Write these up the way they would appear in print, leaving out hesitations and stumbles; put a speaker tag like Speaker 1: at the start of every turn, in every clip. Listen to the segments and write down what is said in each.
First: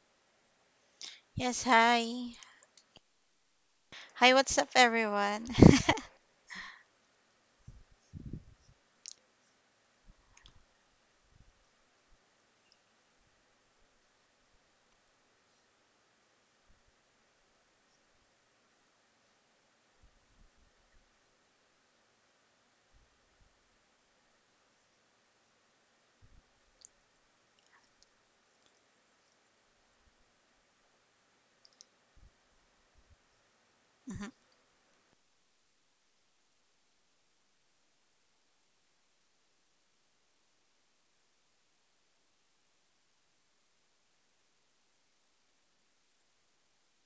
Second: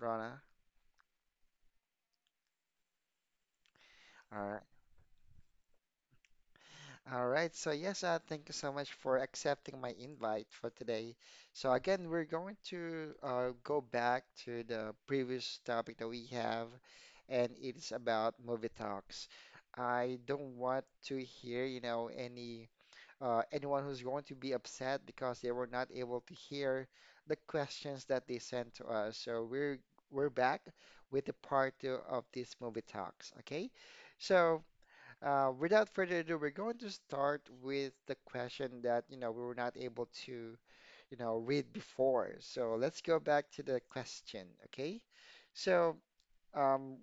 Speaker 1: Rona.
Speaker 2: Yes, hi. Hi,
Speaker 1: All
Speaker 2: what's
Speaker 1: right.
Speaker 2: up, everyone?
Speaker 1: All right, so yes, thank you so much for accepting my invite for today. So again, we're going to go back to the previous topic that we have, and it's about movie talks. I don't want to hear, you know, any anyone who's going to be upset because they were not able to hear the questions that they sent to us. So we're back with the part two of this movie talks. Okay,
Speaker 2: Mhm.
Speaker 1: so. Without further ado, we're going to start with the question that, you know, we were not able to, you know, read before. So let's go back to the question, okay? So, um,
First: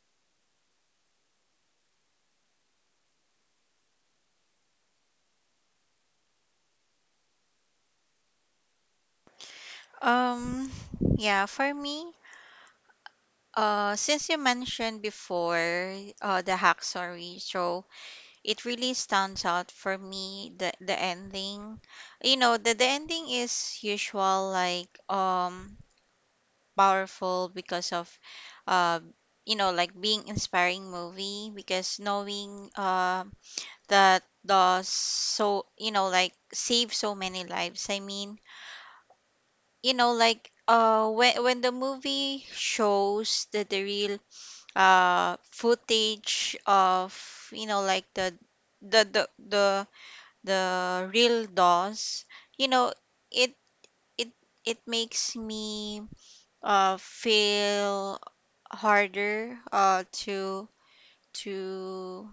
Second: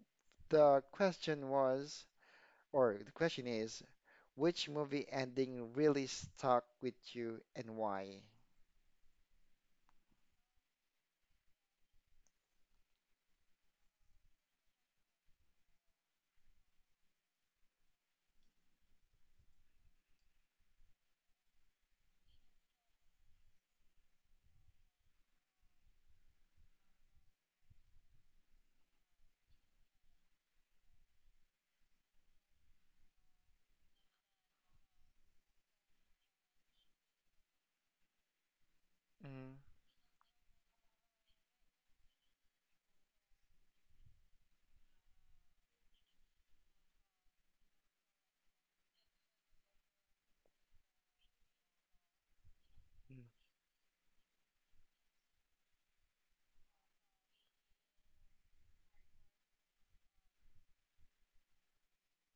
Speaker 1: the question was, or the question is, which movie ending really stuck with you and why?
Speaker 2: um, yeah, for me, since you mentioned before, the hack story, so it really stands out for me. The ending, you know, the ending is usual, like powerful because of, uh, you know, like being inspiring movie because knowing that the, so you know like save so many lives. I mean
Speaker 1: Mm-hmm.
Speaker 2: you know like when the movie shows the real footage of you know like the the the, the real dolls, you know it it it makes me feel harder to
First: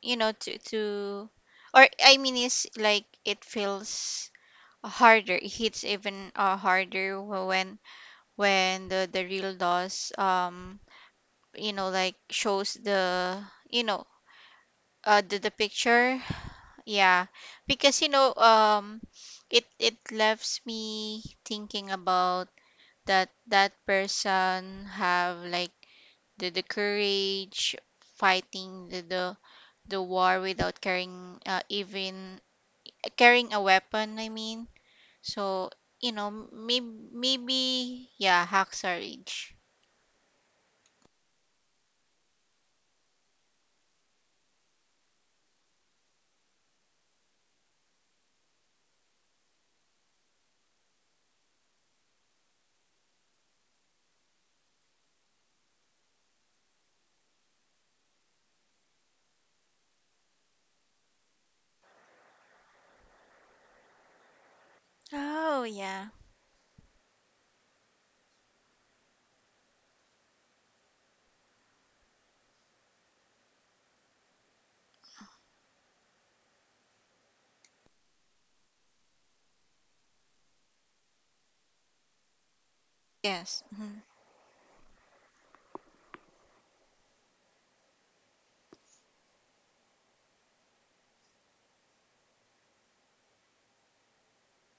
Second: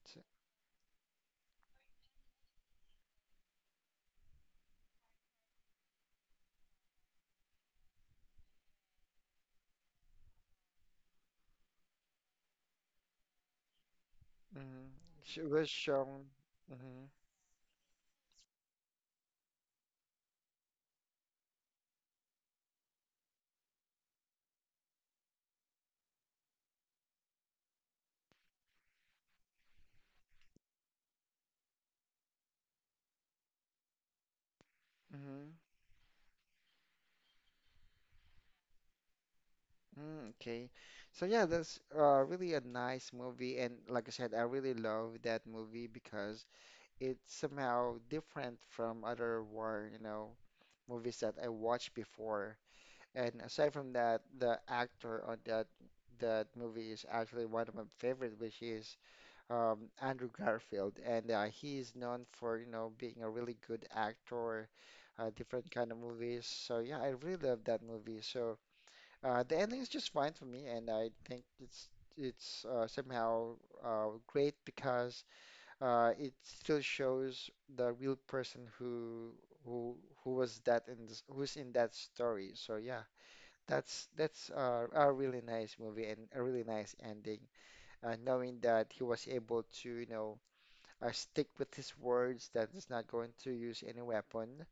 Speaker 2: you know to or I mean it's like it feels harder, it hits even harder when the real dolls you know like shows you know
Speaker 1: Mm-hmm.
Speaker 2: uh the,
Speaker 1: She
Speaker 2: the
Speaker 1: was
Speaker 2: picture,
Speaker 1: shown. Mm-hmm.
Speaker 2: yeah, because you know it it leaves me thinking about that person have like the courage fighting the war without carrying even carrying a weapon, I mean.
Speaker 1: Mm-hmm.
Speaker 2: So you know maybe yeah, Hacksaw Ridge.
Speaker 1: Mm, okay. So yeah, that's really a nice movie, and like I said, I really love that movie because it's somehow different from other war, you know, movies that I watched before. And aside from that, the actor on that movie is actually one of my favorite, which is Andrew Garfield, and he is known for, you know, being a really good actor,
Speaker 2: Oh,
Speaker 1: different kind of
Speaker 2: yeah.
Speaker 1: movies. So yeah, I really love that movie. So. The ending is just fine for me, and I think it's somehow great because it still shows the real person who who was that in this, who's in that story. So yeah,
Speaker 2: Yes. Mhm.
Speaker 1: that's a really nice movie and a really nice ending. Knowing that he was able to, you know, stick with his words, that he's not going to use any weapon,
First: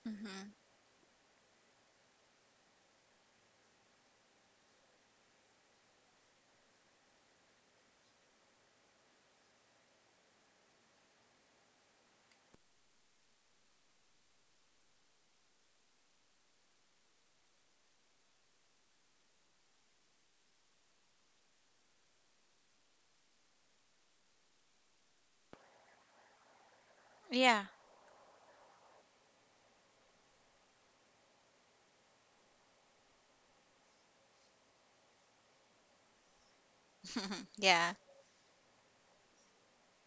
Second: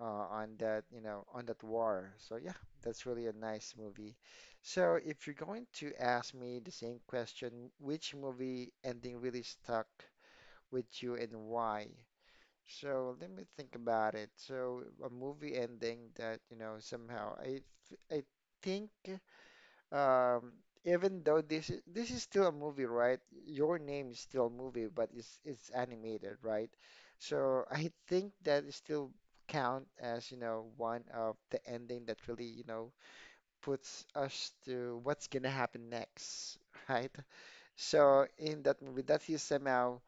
Speaker 2: Mhm.
Speaker 1: on that, you know, on that war. So yeah, that's really a nice movie. So if you're going to ask me the same question, which movie ending really stuck with you and why? So let me think about it. So a movie ending that, you know, somehow I think um, even though this is still a movie, right? Your Name is still a movie, but it's animated, right?
Speaker 2: Yeah.
Speaker 1: So I think that it still count as, you know, one of the ending that really, you know, puts us to what's gonna happen next, right?
Speaker 2: Yeah.
Speaker 1: So in that movie, that is somehow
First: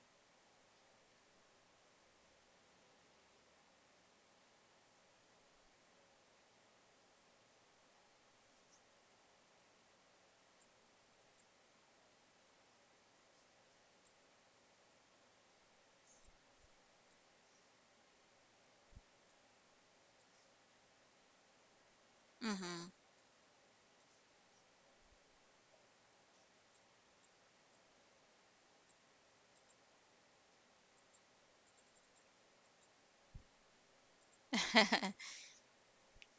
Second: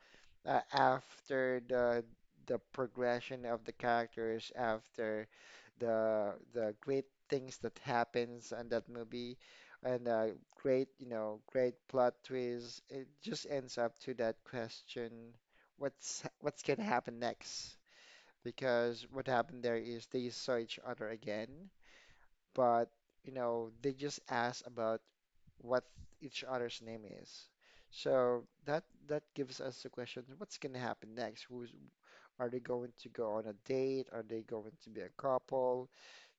Speaker 1: after the progression of the characters, after the great things that happens in that movie, and great you know great plot twists, it just ends up to that question, what's gonna happen next? Because what happened there is they saw each other again, but
Speaker 2: Mhm.
Speaker 1: you know they just ask about what each other's name is. So that gives us the question, what's going to happen next? Who's are they going to go on a date? Are they going to be a couple?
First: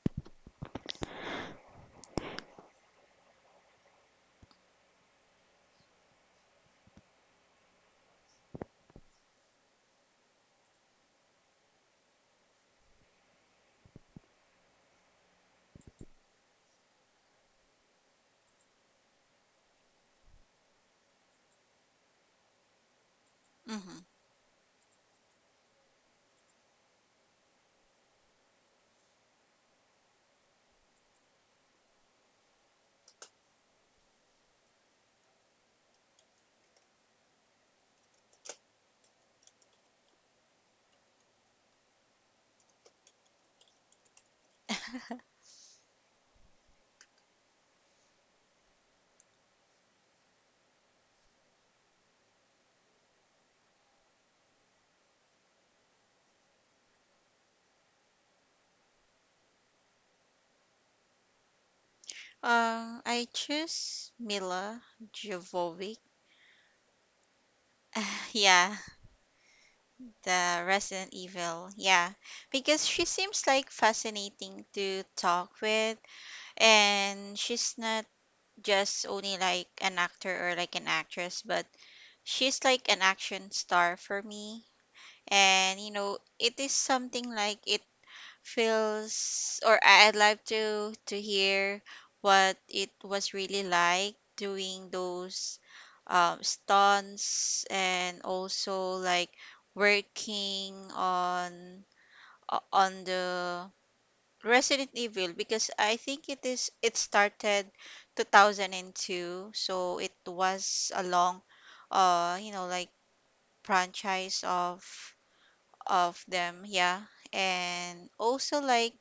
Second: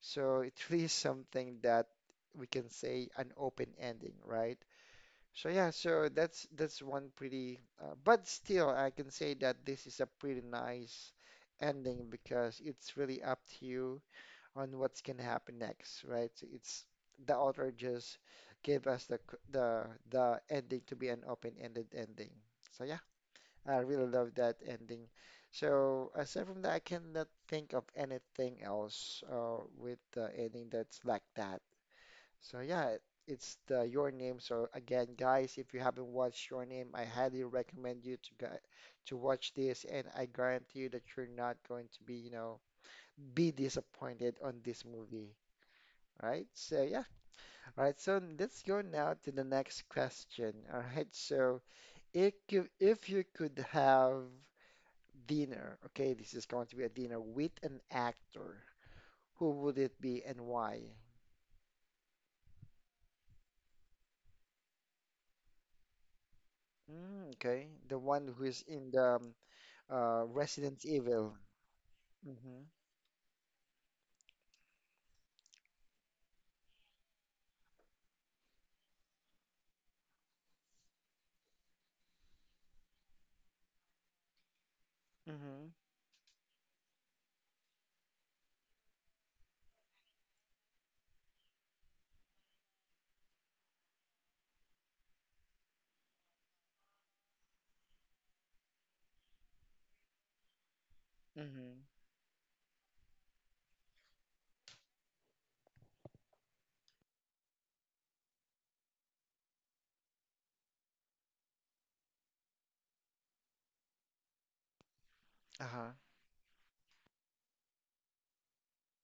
Speaker 1: So it really is something that we can say an open ending, right? So yeah, so that's one pretty, but still I can say that this is a pretty nice ending because it's really up to you on what's gonna happen next, right? So it's the author just gave us the the ending to be an open-ended ending. So yeah, I
Speaker 2: Mhm.
Speaker 1: really love that ending. So aside from that, I cannot think of anything else with the ending that's like that. So yeah, it's the Your Name. So again, guys, if you haven't watched Your Name, I highly recommend you to go, to watch this, and I guarantee you that you're not going to be, you know, be disappointed on this movie. Right, so yeah. All right, so let's go now to the next question. All right, so if you could have dinner, okay, this is going to be a dinner with an actor, who would it be and why?
Speaker 2: I choose Mila Jovovich.
Speaker 1: Mm, okay, the one who is
Speaker 2: Yeah,
Speaker 1: in the
Speaker 2: the
Speaker 1: Resident
Speaker 2: Resident
Speaker 1: Evil.
Speaker 2: Evil. Yeah,
Speaker 1: Mm-hmm.
Speaker 2: because she seems like fascinating to talk with, and she's not just only like an actor or like an actress, but she's like an action star for me.
Speaker 1: Mm-hmm.
Speaker 2: And you know, it is something like it feels, or I- I'd like to hear what it was really like doing those stunts, and also like working
Speaker 1: Mm-hmm.
Speaker 2: on on the Resident Evil, because I think it is it started 2002, so it was a long you know like franchise of
Speaker 1: Uh-huh.
Speaker 2: of them, yeah. And also like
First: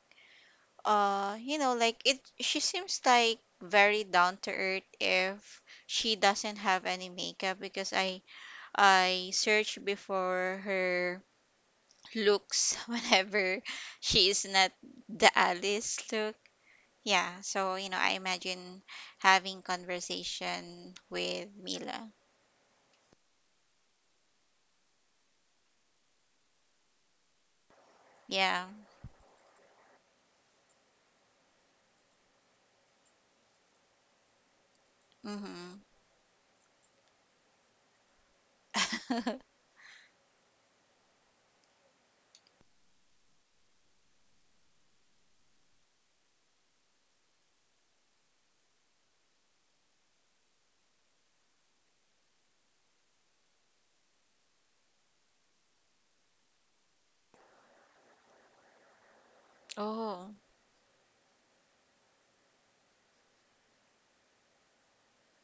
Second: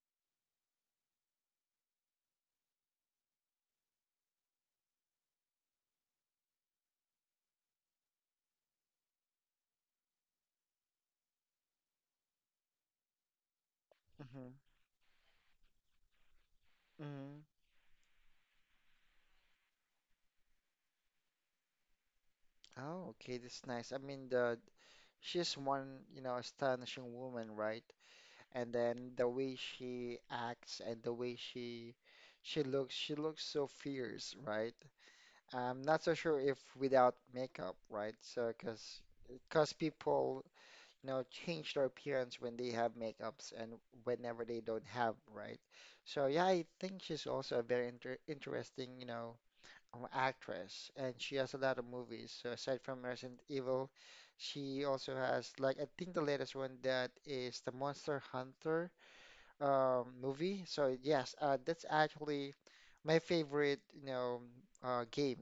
Speaker 2: you know like, it, she seems like very down to earth if she doesn't have any makeup, because I searched before her looks whenever she is
Speaker 1: Mm-hmm.
Speaker 2: not the Alice look,
Speaker 1: Mm-hmm.
Speaker 2: yeah. So you know I imagine having conversation with Mila.
Speaker 1: Oh, okay, that's nice. I mean, the she's one, you know, astonishing woman, right?
Speaker 2: Yeah.
Speaker 1: And then the way she acts and the way she looks, she looks so fierce, right?
Speaker 2: Mm-hmm.
Speaker 1: I'm not so sure if without makeup, right? So because people, you know, change their appearance when they have makeups and whenever they don't have, right? So yeah, I think she's also a very interesting, you know, actress, and she has a lot of movies. So aside from Resident Evil she also has, like I think the latest one, that is the Monster Hunter
Speaker 2: Oh.
Speaker 1: movie. So yes, that's actually my favorite, you know, game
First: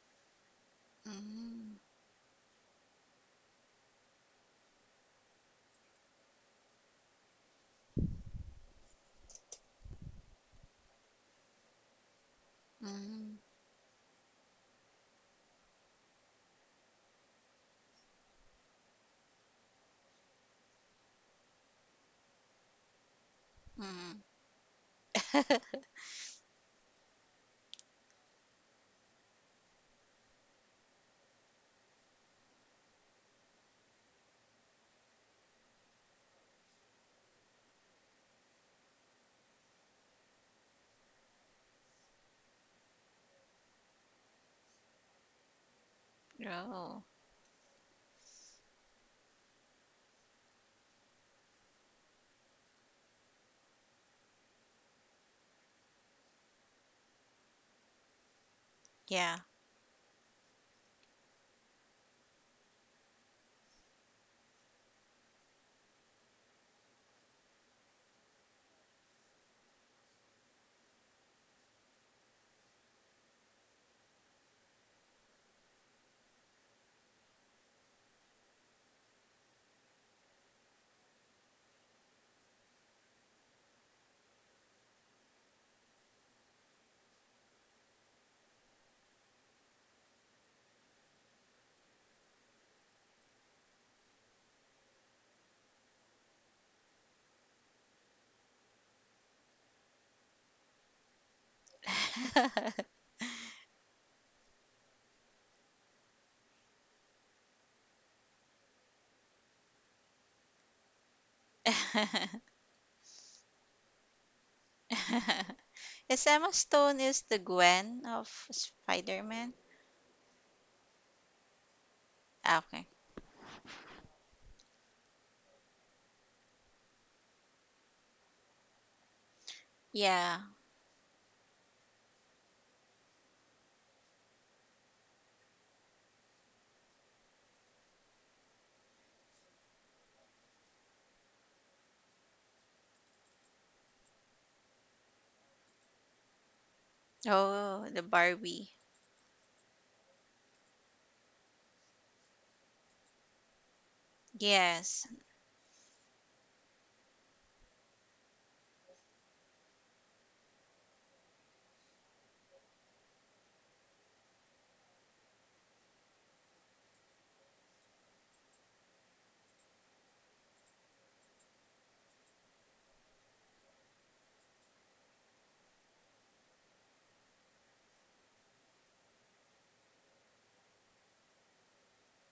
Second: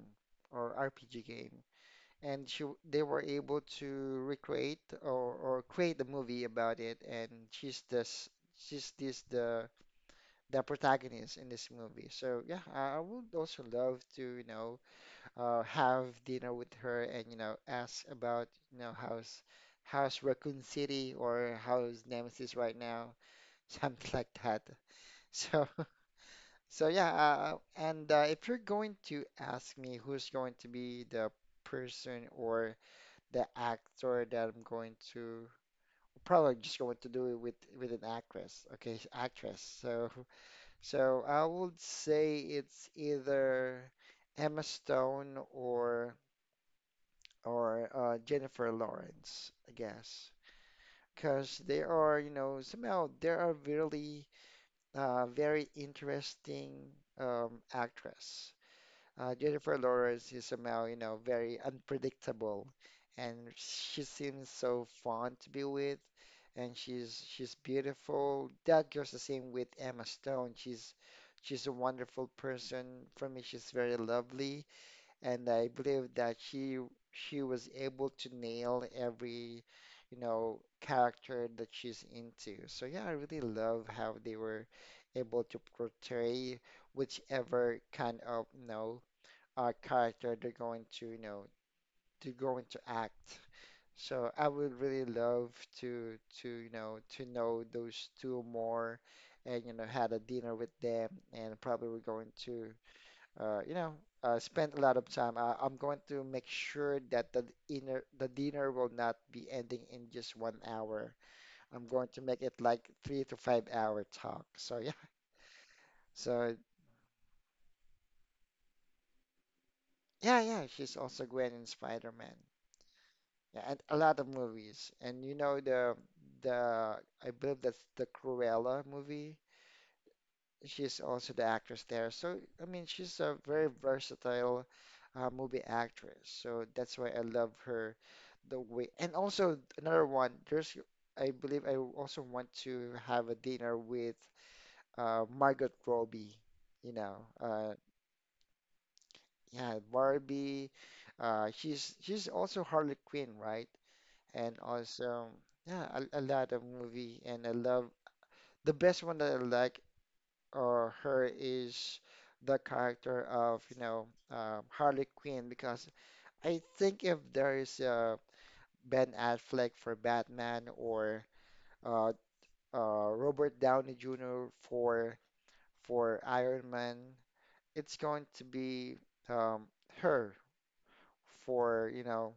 Speaker 1: or RPG game.
Speaker 2: Mm-hmm.
Speaker 1: And they were able to recreate or create a movie about it. And she's this the protagonist in this movie. So yeah, I would also love to, you know, have dinner with her and you know ask about, you know, how's how's Raccoon City or how's Nemesis right now, something
Speaker 2: Mm-hmm.
Speaker 1: like that. So. So yeah, and if you're going to ask me who's going to be the person or the actor that I'm going to probably just going to do it with an actress, okay, actress. So so I would say it's either Emma Stone or
Speaker 2: Oh,
Speaker 1: or Jennifer Lawrence, I guess, because they are, you know, somehow they are really very interesting actress.
Speaker 2: yeah.
Speaker 1: Jennifer Lawrence is somehow, you know, very unpredictable, and she seems so fun to be with, and she's beautiful. That goes the same with Emma Stone. She's a wonderful person. For me, she's very lovely, and I believe that she was able to nail every, you know, character that she's into. So yeah, I really love how they were able to portray whichever kind of, you know character they're going to act. So I would really love to you know to know those two more, and you know had a dinner with them, and probably we're going to uh, you know spend a lot of time. I'm going to make sure that the dinner will not be ending in just 1 hour. I'm going to make it like 3 to 5 hour talk. So yeah,
Speaker 2: Is Emma
Speaker 1: so
Speaker 2: Stone is the Gwen of Spider-Man?
Speaker 1: yeah, yeah. She's also Gwen in Spider-Man.
Speaker 2: Ah, okay.
Speaker 1: Yeah, and a lot of movies. And you know the I believe that's the Cruella movie.
Speaker 2: Yeah.
Speaker 1: She's also the actress there. So I mean, she's a very versatile movie actress. So that's why I love her the way. And also another one, there's I believe I also want to have a dinner with Margot Robbie. You know,
Speaker 2: Oh, the Barbie.
Speaker 1: yeah, Barbie. She's also Harley Quinn, right? And
Speaker 2: Yes.
Speaker 1: also yeah a lot of movie, and I love the best one that I like or her is the character of you know Harley Quinn because I think if there is a Ben Affleck for Batman or uh, Robert Downey Jr. For Iron Man it's going to be um, her for you know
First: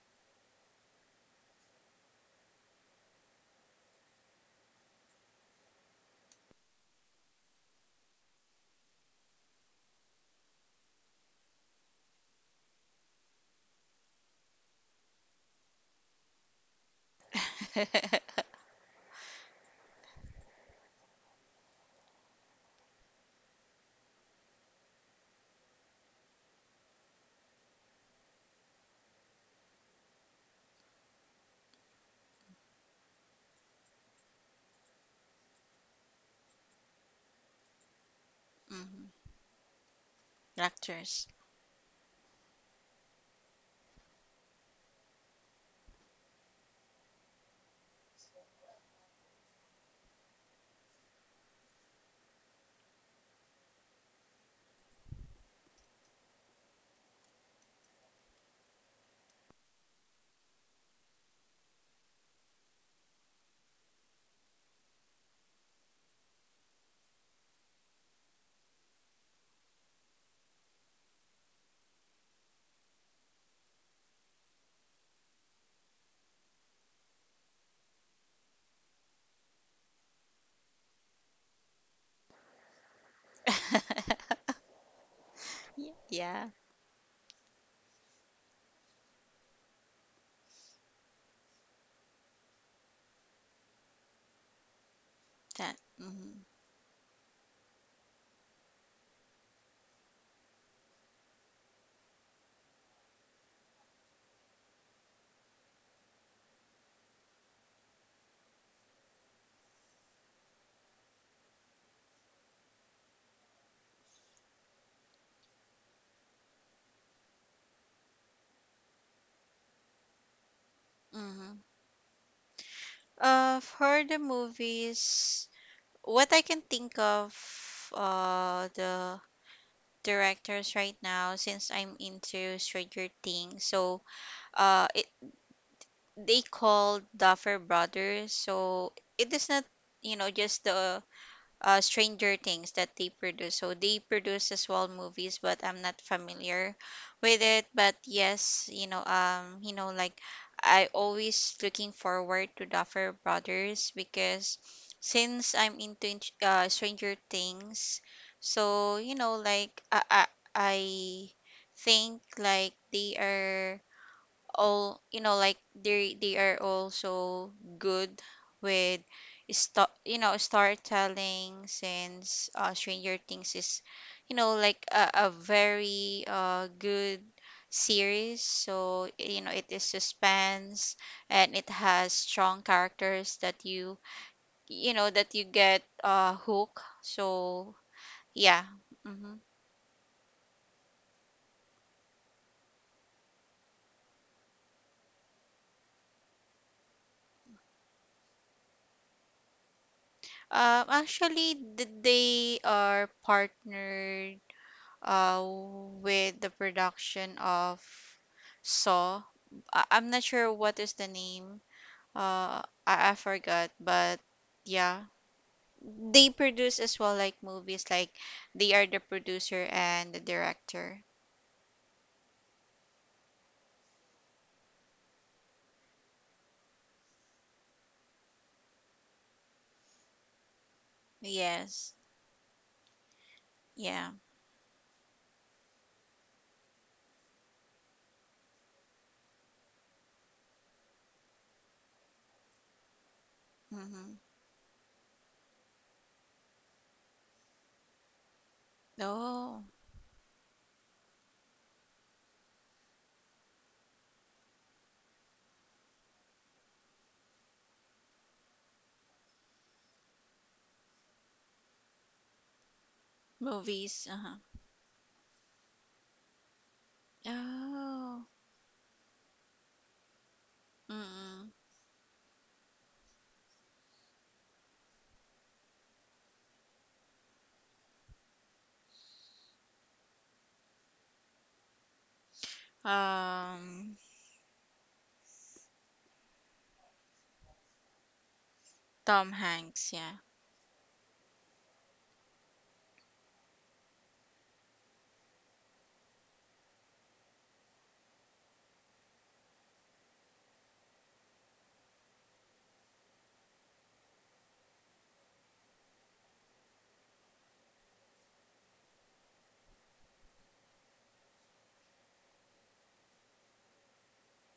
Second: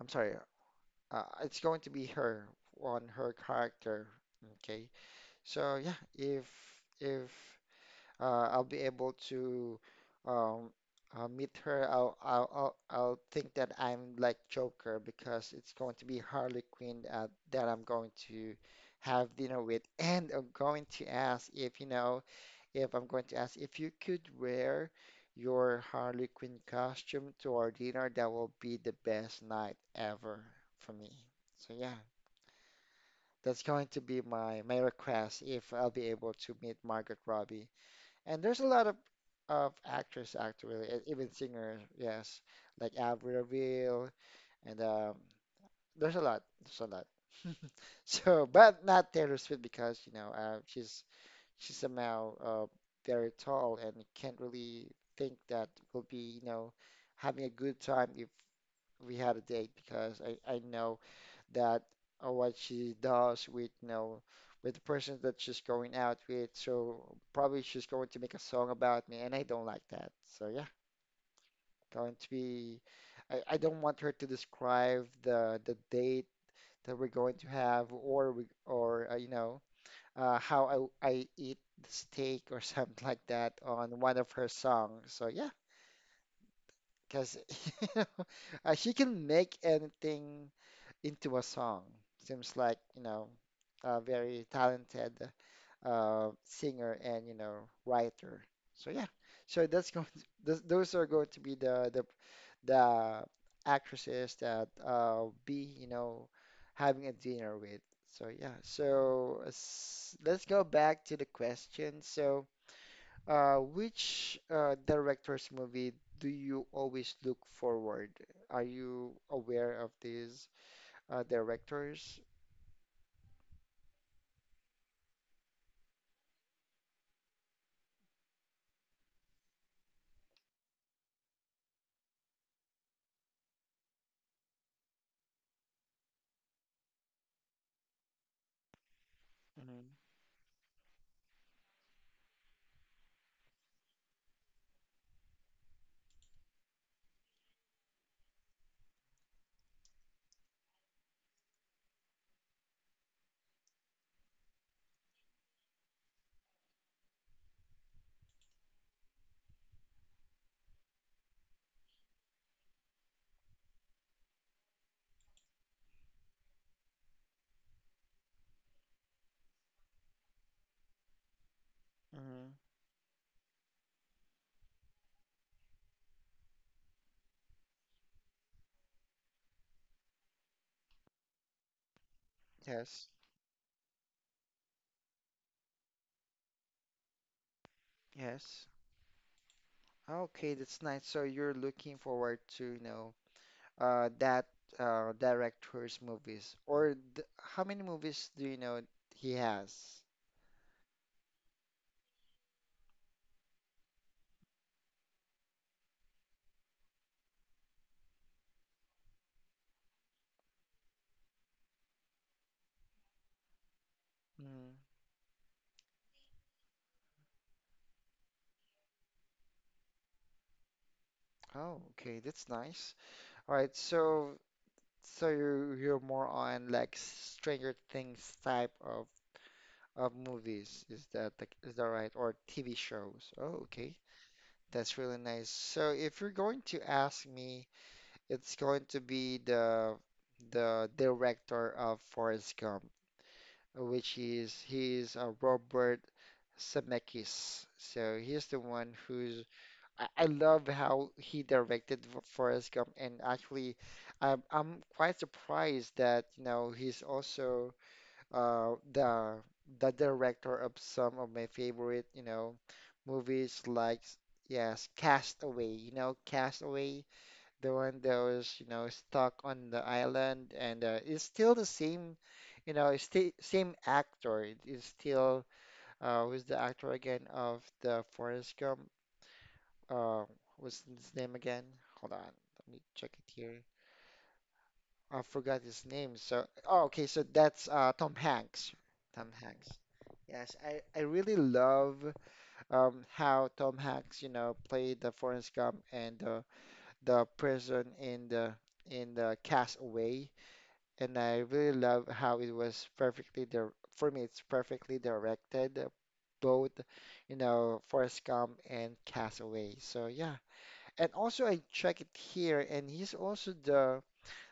Speaker 1: I'm sorry it's going to be her on her character, okay. So yeah, if if I'll be able to um, meet her, I'll think that I'm like Joker because it's going to be Harley Quinn that I'm going to have dinner with, and I'm going to ask if you know if I'm going to ask if you could wear your Harley Quinn costume to our dinner. That will be the best night ever for me. So yeah. That's going to be my request if I'll be able to meet Margot Robbie. And there's a lot
Speaker 2: Hmm.
Speaker 1: of actors actually,
Speaker 2: Actors.
Speaker 1: even singers, yes, like Avril Lavigne, and there's a lot, there's a lot. So, but not Taylor Swift because you know she's somehow very tall and can't really think that we'll be you know having a good time if we had a date because I know that what she does with you know with the person that she's going out with. So probably she's going to make a song about me, and I don't like that. So yeah, going to be. I don't want her to describe the date that we're going to have, or we, or how I eat the steak or something like that on one of her songs. So yeah,
Speaker 2: Y- yeah.
Speaker 1: because you know, she can make anything into a song. Seems like, a very talented
Speaker 2: That. Hmm.
Speaker 1: singer and, writer. So yeah, so that's going to, those are going to be the actresses that be, having a dinner with. So yeah, so let's go back to the question. So, which director's movie do you always look forward? Are you aware of this?
Speaker 2: Hmm.
Speaker 1: Directors.
Speaker 2: For the movies, what I can think of, the directors right now, since I'm into Stranger Things, so uh, they called Duffer Brothers. So it is not,
Speaker 1: Mm-hmm.
Speaker 2: you know, just the Stranger Things that they produce. So they produce as well movies, but I'm not familiar with it. But yes, you know, like I always looking forward to Duffer Brothers, because since I'm into Stranger Things, so you know, like I think like they are all you know like they are also good with you know storytelling, since
Speaker 1: Mm-hmm.
Speaker 2: Stranger Things is you know like a very good series. So you know it is suspense, and it has strong
Speaker 1: Yes,
Speaker 2: characters that you know that you get hook, so yeah.
Speaker 1: yes.
Speaker 2: Mm-hmm.
Speaker 1: Okay, that's nice. So you're looking forward to, that director's movies, or th how many movies do you know he has?
Speaker 2: Um, actually they are partnered uh, with the production of Saw. I'm not sure what is the name. I forgot, but
Speaker 1: Mm-hmm.
Speaker 2: yeah, they produce as well like movies. Like they are the producer and the director.
Speaker 1: Oh, okay, that's nice. All right, so you're more on like Stranger Things type of movies. Is that the, is that
Speaker 2: Yes.
Speaker 1: right? Or TV shows? Oh, okay,
Speaker 2: Yeah.
Speaker 1: that's really nice. So if you're going to ask me, it's going to be the director of Forrest Gump,
Speaker 2: Mm-hmm.
Speaker 1: which is he's Robert Zemeckis. So he's the one who's
Speaker 2: Oh,
Speaker 1: I love how he directed Forrest Gump, and actually, I'm quite surprised that you know he's also the director of some of my favorite you know movies like
Speaker 2: movies. Uh-huh.
Speaker 1: yes Castaway. You know Castaway the one that
Speaker 2: Oh.
Speaker 1: was, you know, stuck on the island, and it's
Speaker 2: Mm-mm.
Speaker 1: still the same, you know, it's same actor. It is still who's the actor again of the Forrest Gump? Uh, what's his name again? Hold on, let me check it here.
Speaker 2: Um,
Speaker 1: I forgot his name. So, oh, okay, so that's Tom Hanks.
Speaker 2: Tom
Speaker 1: Tom Hanks.
Speaker 2: Hanks. Yeah.
Speaker 1: Yes, I really love how Tom Hanks, you know, played the Forrest Gump and the prison in the Castaway. And I really love how it was perfectly there. For me, it's perfectly directed both you know Forrest Gump and Castaway, so yeah. And also I check it here, and he's also the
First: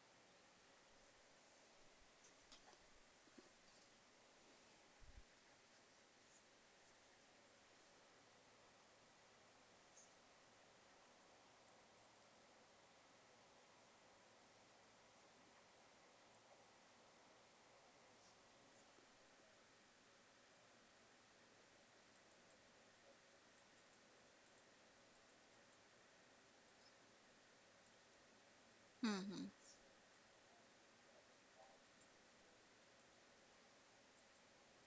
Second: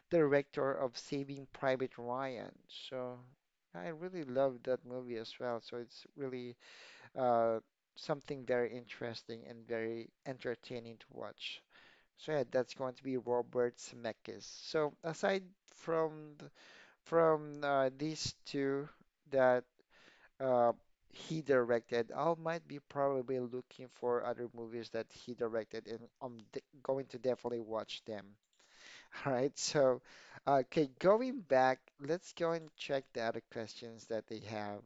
Speaker 1: director of Saving Private Ryan, so I really love that movie as well, so it's really uh something very interesting and very entertaining to watch. So yeah, that's going to be Robert Zemeckis. So aside from these two that uh, he directed, I might be probably looking for other movies that he directed, and I'm d going to definitely watch them. All
Speaker 2: Mm-hmm.
Speaker 1: right, so okay, going back, let's go and check the other questions that they have.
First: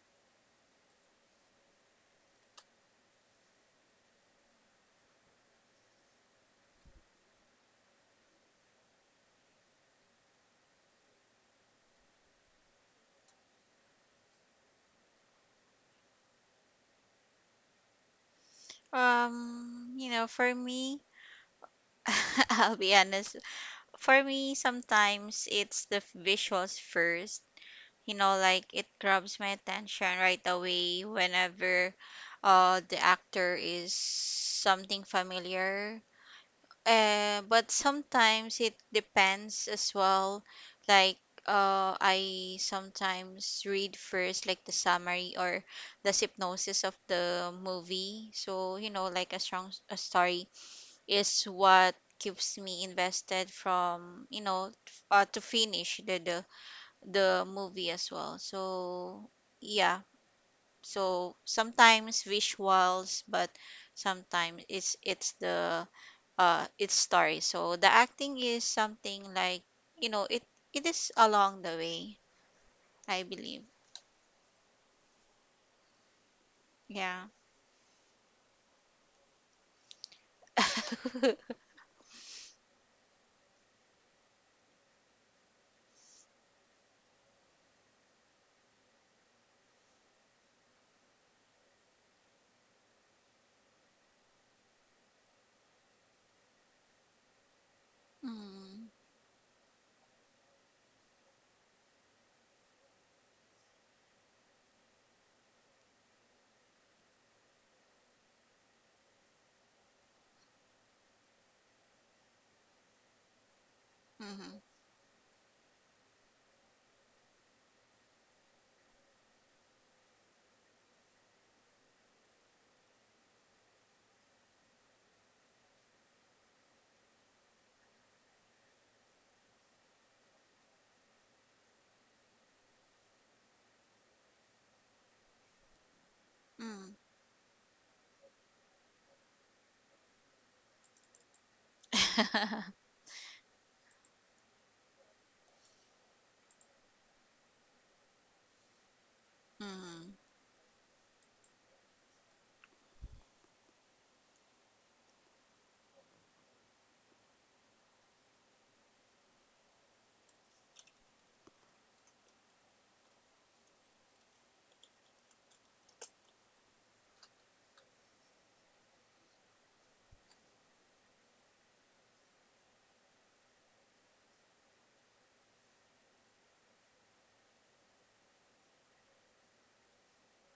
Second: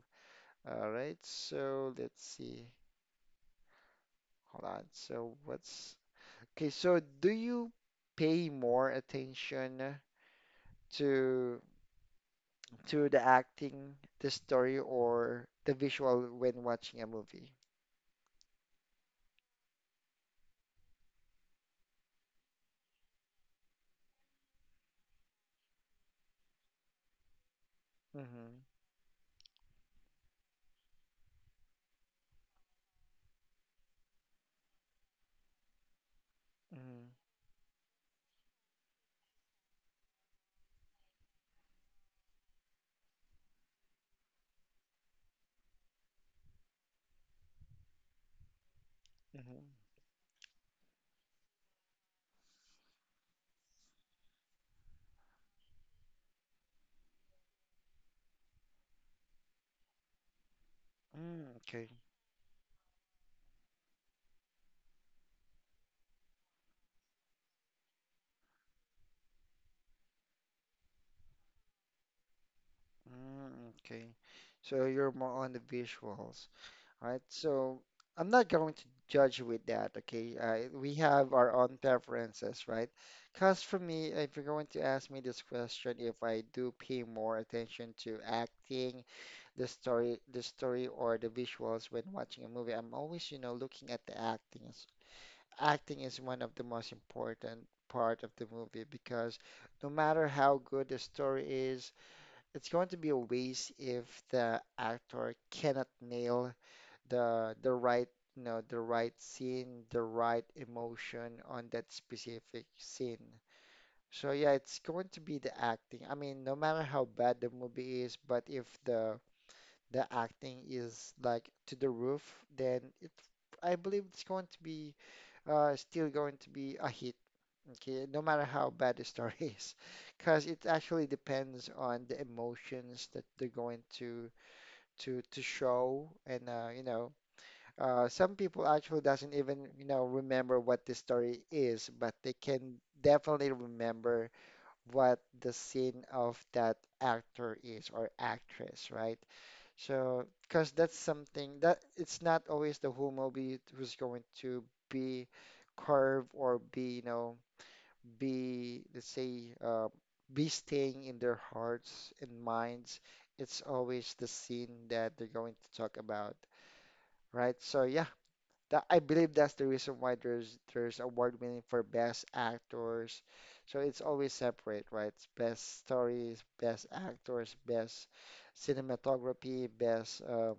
Speaker 1: All right, so let's see. Hold on. So what's okay? So do you pay more attention to? To the acting, the story, or the visual when watching a movie?
Speaker 2: You know, for me, I'll be honest. For me, sometimes it's the visuals first. You know,
Speaker 1: Mm-hmm.
Speaker 2: like it grabs my attention right away whenever the actor is something familiar.
Speaker 1: Mm-hmm.
Speaker 2: But sometimes it depends as well. Like I sometimes read first, like the summary or the synopsis of the movie. So you know, like a
Speaker 1: Mm-hmm.
Speaker 2: strong a story is what keeps me invested from you know to finish the movie as well. So yeah, so
Speaker 1: Mm, okay.
Speaker 2: sometimes visuals, but sometimes it's the its story. So the acting is something like, you know, it is along the way, I believe.
Speaker 1: Mm, okay. So you're more on the visuals. All right.
Speaker 2: Yeah.
Speaker 1: So I'm not going to judge you with that. Okay. We have our own preferences, right? Because for me, if you're going to ask me this question, if I do pay more attention to acting, the story, or the visuals when watching a movie, I'm always, you know, looking at the acting. Acting is one of the most important part of the movie
Speaker 2: Mm.
Speaker 1: because no matter how good the story is, it's going to be a waste if the actor cannot nail the right, you know, the right scene, the right emotion on that specific scene. So yeah,
Speaker 2: Mm-hmm.
Speaker 1: it's going to be the acting. I mean, no matter how bad the movie is, but if the acting is like to the roof, then it I believe it's going to be still going to be a hit. Okay, no matter how bad the story is, because it actually depends on the emotions that they're going to show, and you
Speaker 2: Mm.
Speaker 1: know, some people actually doesn't even you know remember what the story is, but they can definitely remember what the scene of that actor is or actress, right?
Speaker 2: Mm, mm.
Speaker 1: So, because that's something that it's not always the whole movie who's going to be curved or be you know be, let's say, be staying in their hearts and minds. It's always the scene that they're going to talk about, right? So yeah, that, I believe that's the reason why there's award winning for best actors. So it's always separate, right? It's best stories, best actors, best cinematography, best uh,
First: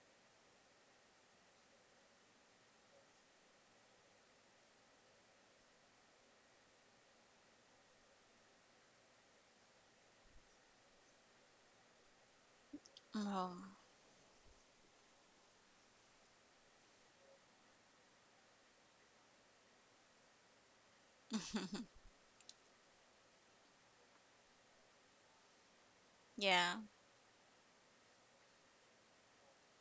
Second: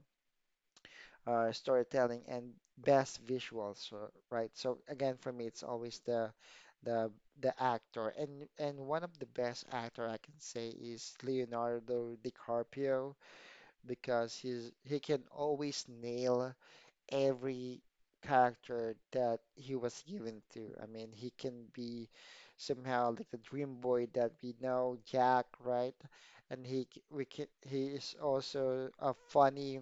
Speaker 1: uh, storytelling, and best visuals, right? So again, for me, it's always the the actor, and one of the best actor I can say is Leonardo DiCaprio,
Speaker 2: Oh.
Speaker 1: because he can always nail every character that he was given to. I mean, he can be somehow like the dream boy that we know, Jack, right? And
Speaker 2: Yeah.
Speaker 1: he c- we can, he is also a funny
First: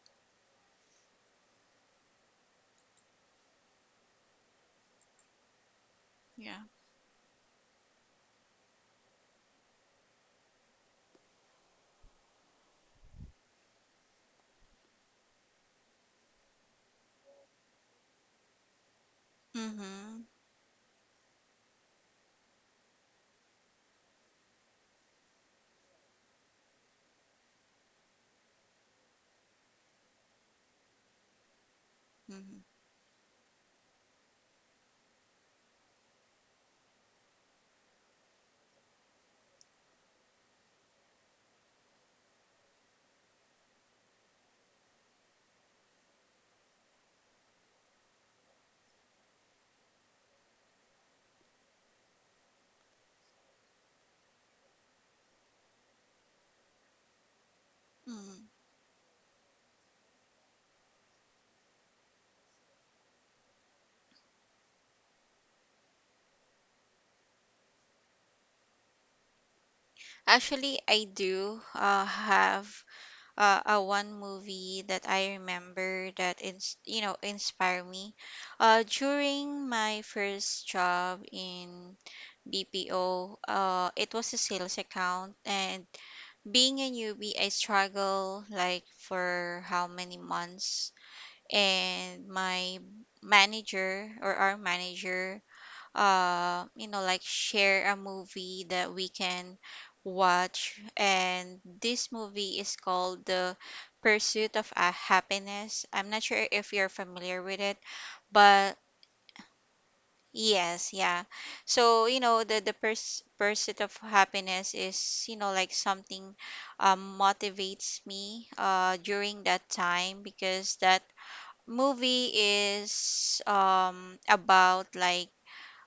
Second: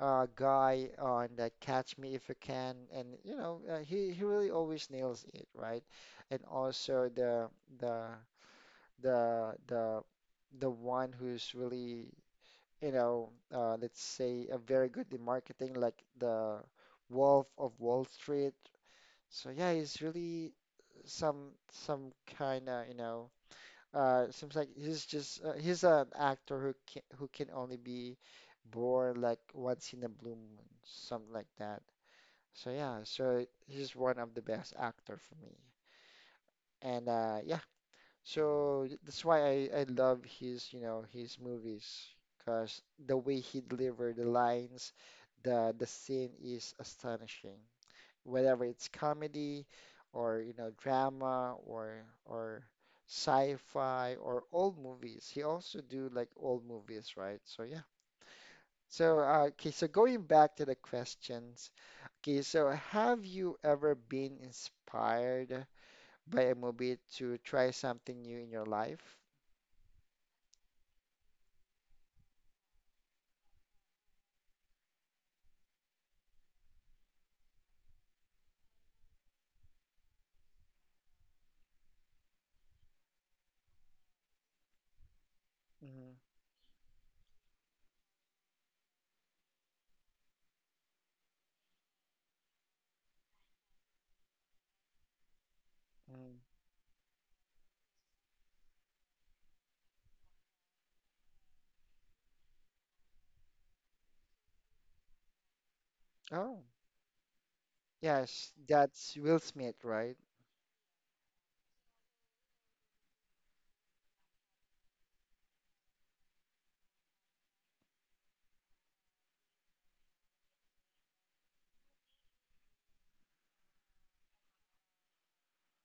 Speaker 1: guy on that Catch Me If You Can, and you know he really always nails it, right? And
Speaker 2: Yeah.
Speaker 1: also the the the one who's really you know let's say a very good in marketing, like the Wolf of Wall Street. So yeah, he's
Speaker 2: Mhm,
Speaker 1: really some kind of you know seems like he's an actor who can only be born like once in a blue moon, something like that.
Speaker 2: mhm,
Speaker 1: So yeah, so he's one of the best actor for me. And yeah, so that's why I love his, you know, his movies because the way he delivered the lines, the scene is astonishing, whether it's comedy or you know drama or sci-fi or old movies. He also do like old movies, right? So yeah.
Speaker 2: mhm.
Speaker 1: So okay, so going back to the questions. Okay, so have you ever been inspired by a movie to try something new in your life?
Speaker 2: Actually, I do have a one movie that I remember that ins you know inspire me. During my first job in BPO, it was a sales account, and
Speaker 1: Mhm,
Speaker 2: being a newbie, I struggle like for how many months, and my manager or our manager,
Speaker 1: mhm.
Speaker 2: you know, like share a movie that we can watch. And this movie is called The Pursuit of Happiness. I'm not sure
Speaker 1: Oh,
Speaker 2: if you're familiar with it,
Speaker 1: yes,
Speaker 2: but
Speaker 1: that's Will Smith, right?
Speaker 2: yes, yeah. So, you know, the pers Pursuit of Happiness is, you know, like something motivates me during that time, because that movie is about like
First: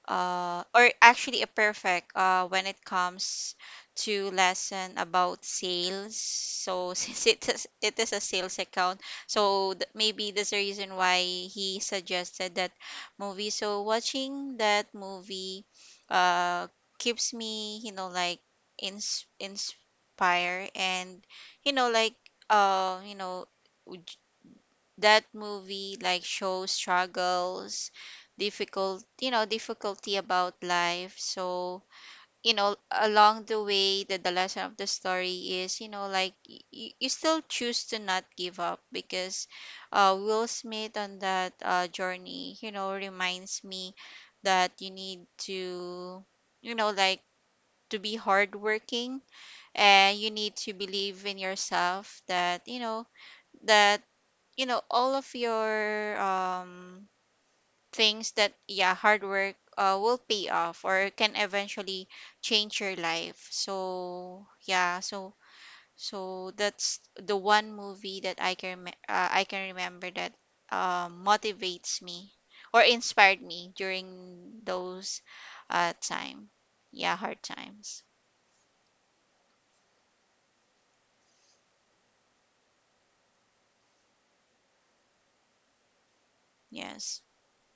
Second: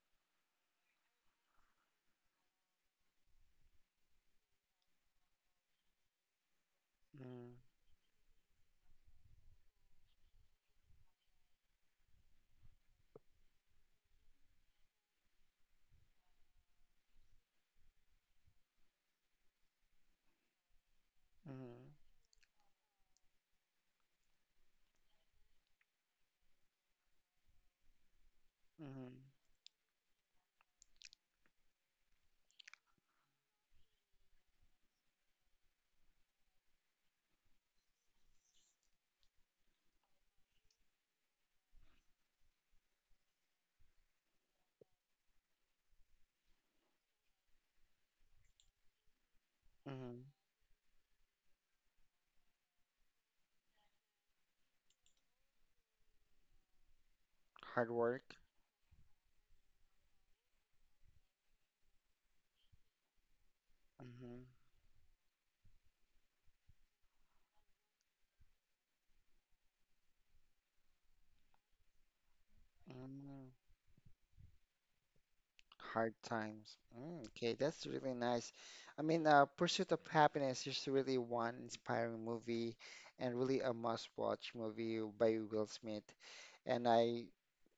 Speaker 2: or actually a perfect when it comes to lesson about sales. So since
Speaker 1: Mm-hmm.
Speaker 2: it is a sales account, so maybe that's the reason why he suggested that movie. So watching that movie, uh, keeps me, you know, like inspire. And you
Speaker 1: Mm-hmm.
Speaker 2: know like you know, that movie like shows struggles, difficult, you know, difficulty about life. So you know, along the way, the lesson of the story is, you know, like you still choose to not give up because Will Smith on that journey you know reminds me that you need to, you know, like to be hardworking, and
Speaker 1: Mm-hmm.
Speaker 2: you need to believe in yourself that you know all of your
Speaker 1: Hard
Speaker 2: things
Speaker 1: work.
Speaker 2: that yeah, hard work will pay off or can eventually change your life. So yeah, so so that's the one movie that I can remember that motivates me or inspired
Speaker 1: Mm-hmm.
Speaker 2: me during those
Speaker 1: Hard
Speaker 2: time.
Speaker 1: times.
Speaker 2: Yeah,
Speaker 1: Mm,
Speaker 2: hard
Speaker 1: okay, that's
Speaker 2: times.
Speaker 1: really nice. I mean, Pursuit of Happiness is really one inspiring movie and really a must-watch movie by Will Smith. And
Speaker 2: Yes.
Speaker 1: I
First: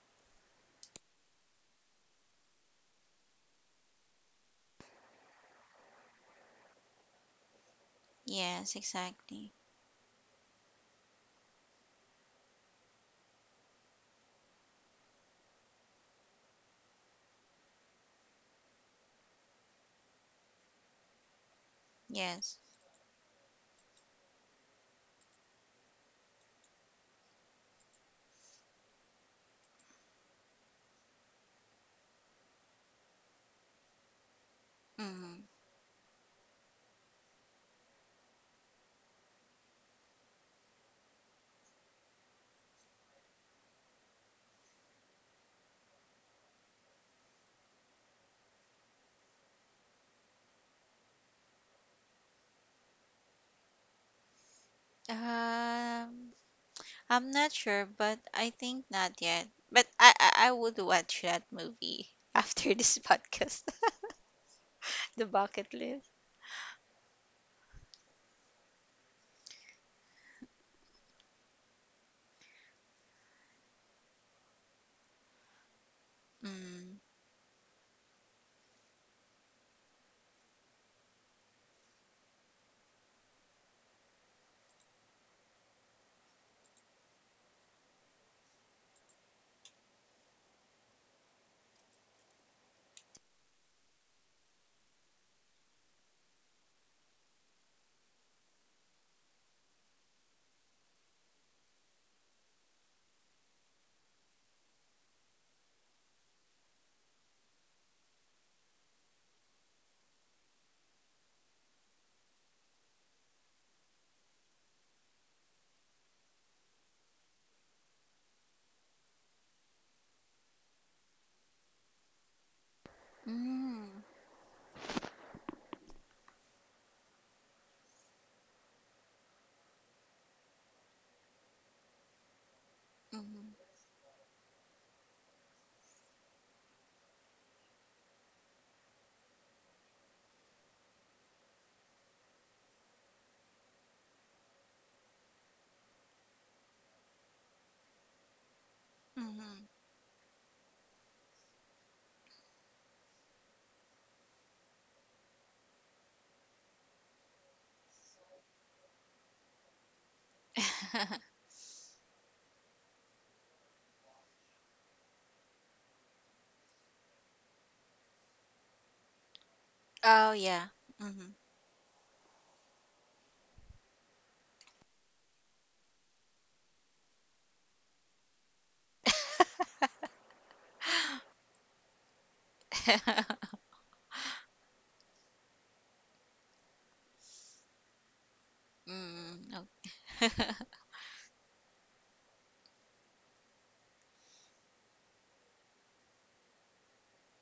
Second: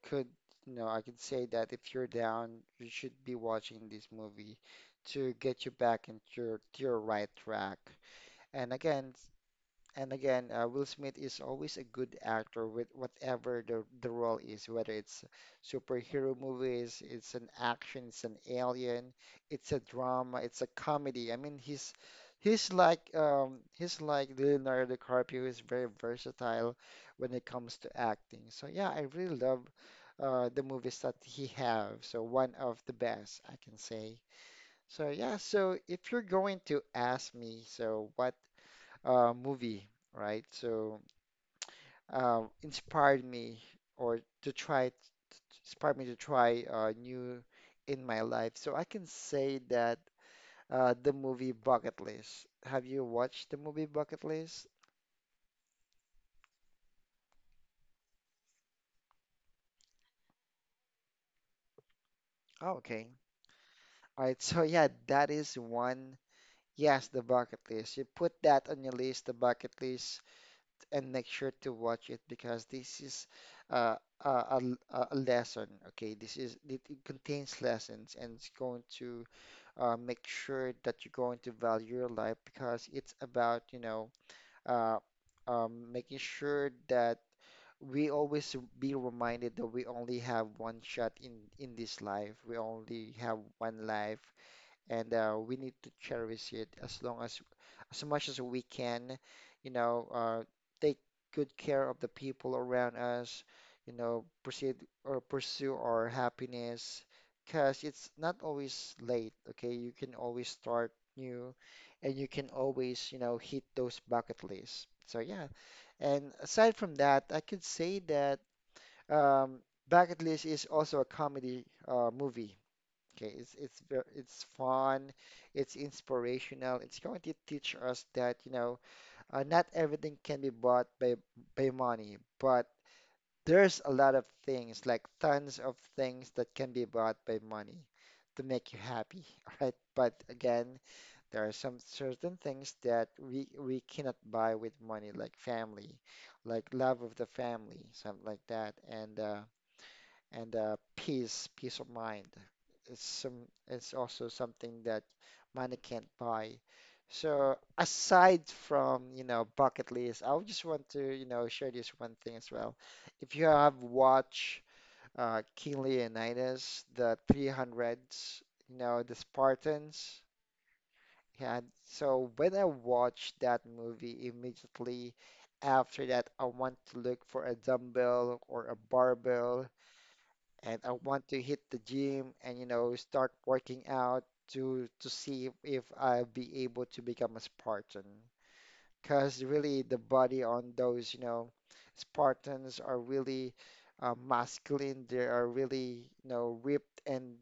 Speaker 1: could, you know, I could say that if you're down, you should be watching this movie to get you back into to your right track. And
Speaker 2: Yes,
Speaker 1: again,
Speaker 2: exactly.
Speaker 1: Will Smith is always a good actor with whatever the role is, whether it's superhero movies, it's an action, it's an alien, it's a drama, it's a comedy. I mean, he's
Speaker 2: Yes.
Speaker 1: he's like he's like Leonardo DiCaprio, who is very versatile when it comes to acting. So yeah, I really love the movies that he have. So one of the best, I can say. So yeah,
Speaker 2: Mm-hmm.
Speaker 1: so if you're going to ask me, so what movie, right? So uh, inspired me or to try inspired me to try new in my life. So I can say that the movie Bucket List. Have you watched the movie Bucket List?
Speaker 2: Um, I'm not sure, but I think not yet. But I would watch that movie after
Speaker 1: Oh,
Speaker 2: this
Speaker 1: okay.
Speaker 2: podcast.
Speaker 1: All right. So yeah,
Speaker 2: The
Speaker 1: that is
Speaker 2: bucket list.
Speaker 1: one. Yes, the Bucket List. You put that on your list, the Bucket List, and make sure to watch it, because this is uh, a a lesson. Okay, this is it,
Speaker 2: Mm.
Speaker 1: it contains lessons, and it's going to make sure that you're going to value your life, because it's about, you know, uh, making sure that we always be reminded that we only have one shot in this life. We only have one life, and we need to cherish it as long as much as we can, you know, take good care of the people around us, you know, proceed or pursue our happiness, because it's not always late, okay? You can always start new, and you can always, you know, hit those bucket lists. So yeah, and aside from that, I could say that um, Bucket List is also a comedy movie. Okay,
Speaker 2: Mm.
Speaker 1: it's fun, it's inspirational. It's going to teach us that, you know, not everything can be bought by money, but
Speaker 2: Mm.
Speaker 1: there's a lot of things, like tons of things, that can be bought by money to make you happy, all right? But again, there are some certain things that we cannot buy with money, like family, like love of the family, something like that. And
Speaker 2: Mm.
Speaker 1: peace, peace of mind. It's some, it's also something that money can't buy. So aside from, you know, Bucket List, I would just want to, you know, share this one thing as well. If you have watched King Leonidas, the 300s, you know, the Spartans,
Speaker 2: Oh, yeah. Mm.
Speaker 1: yeah. So when I watched that movie, immediately after that, I want to look for a dumbbell or a barbell, and I want to hit the gym and you know start working out to see if I'll be able to become a Spartan. Because
Speaker 2: Mm. No.
Speaker 1: really the body on those you know Spartans are really masculine. They are really ripped and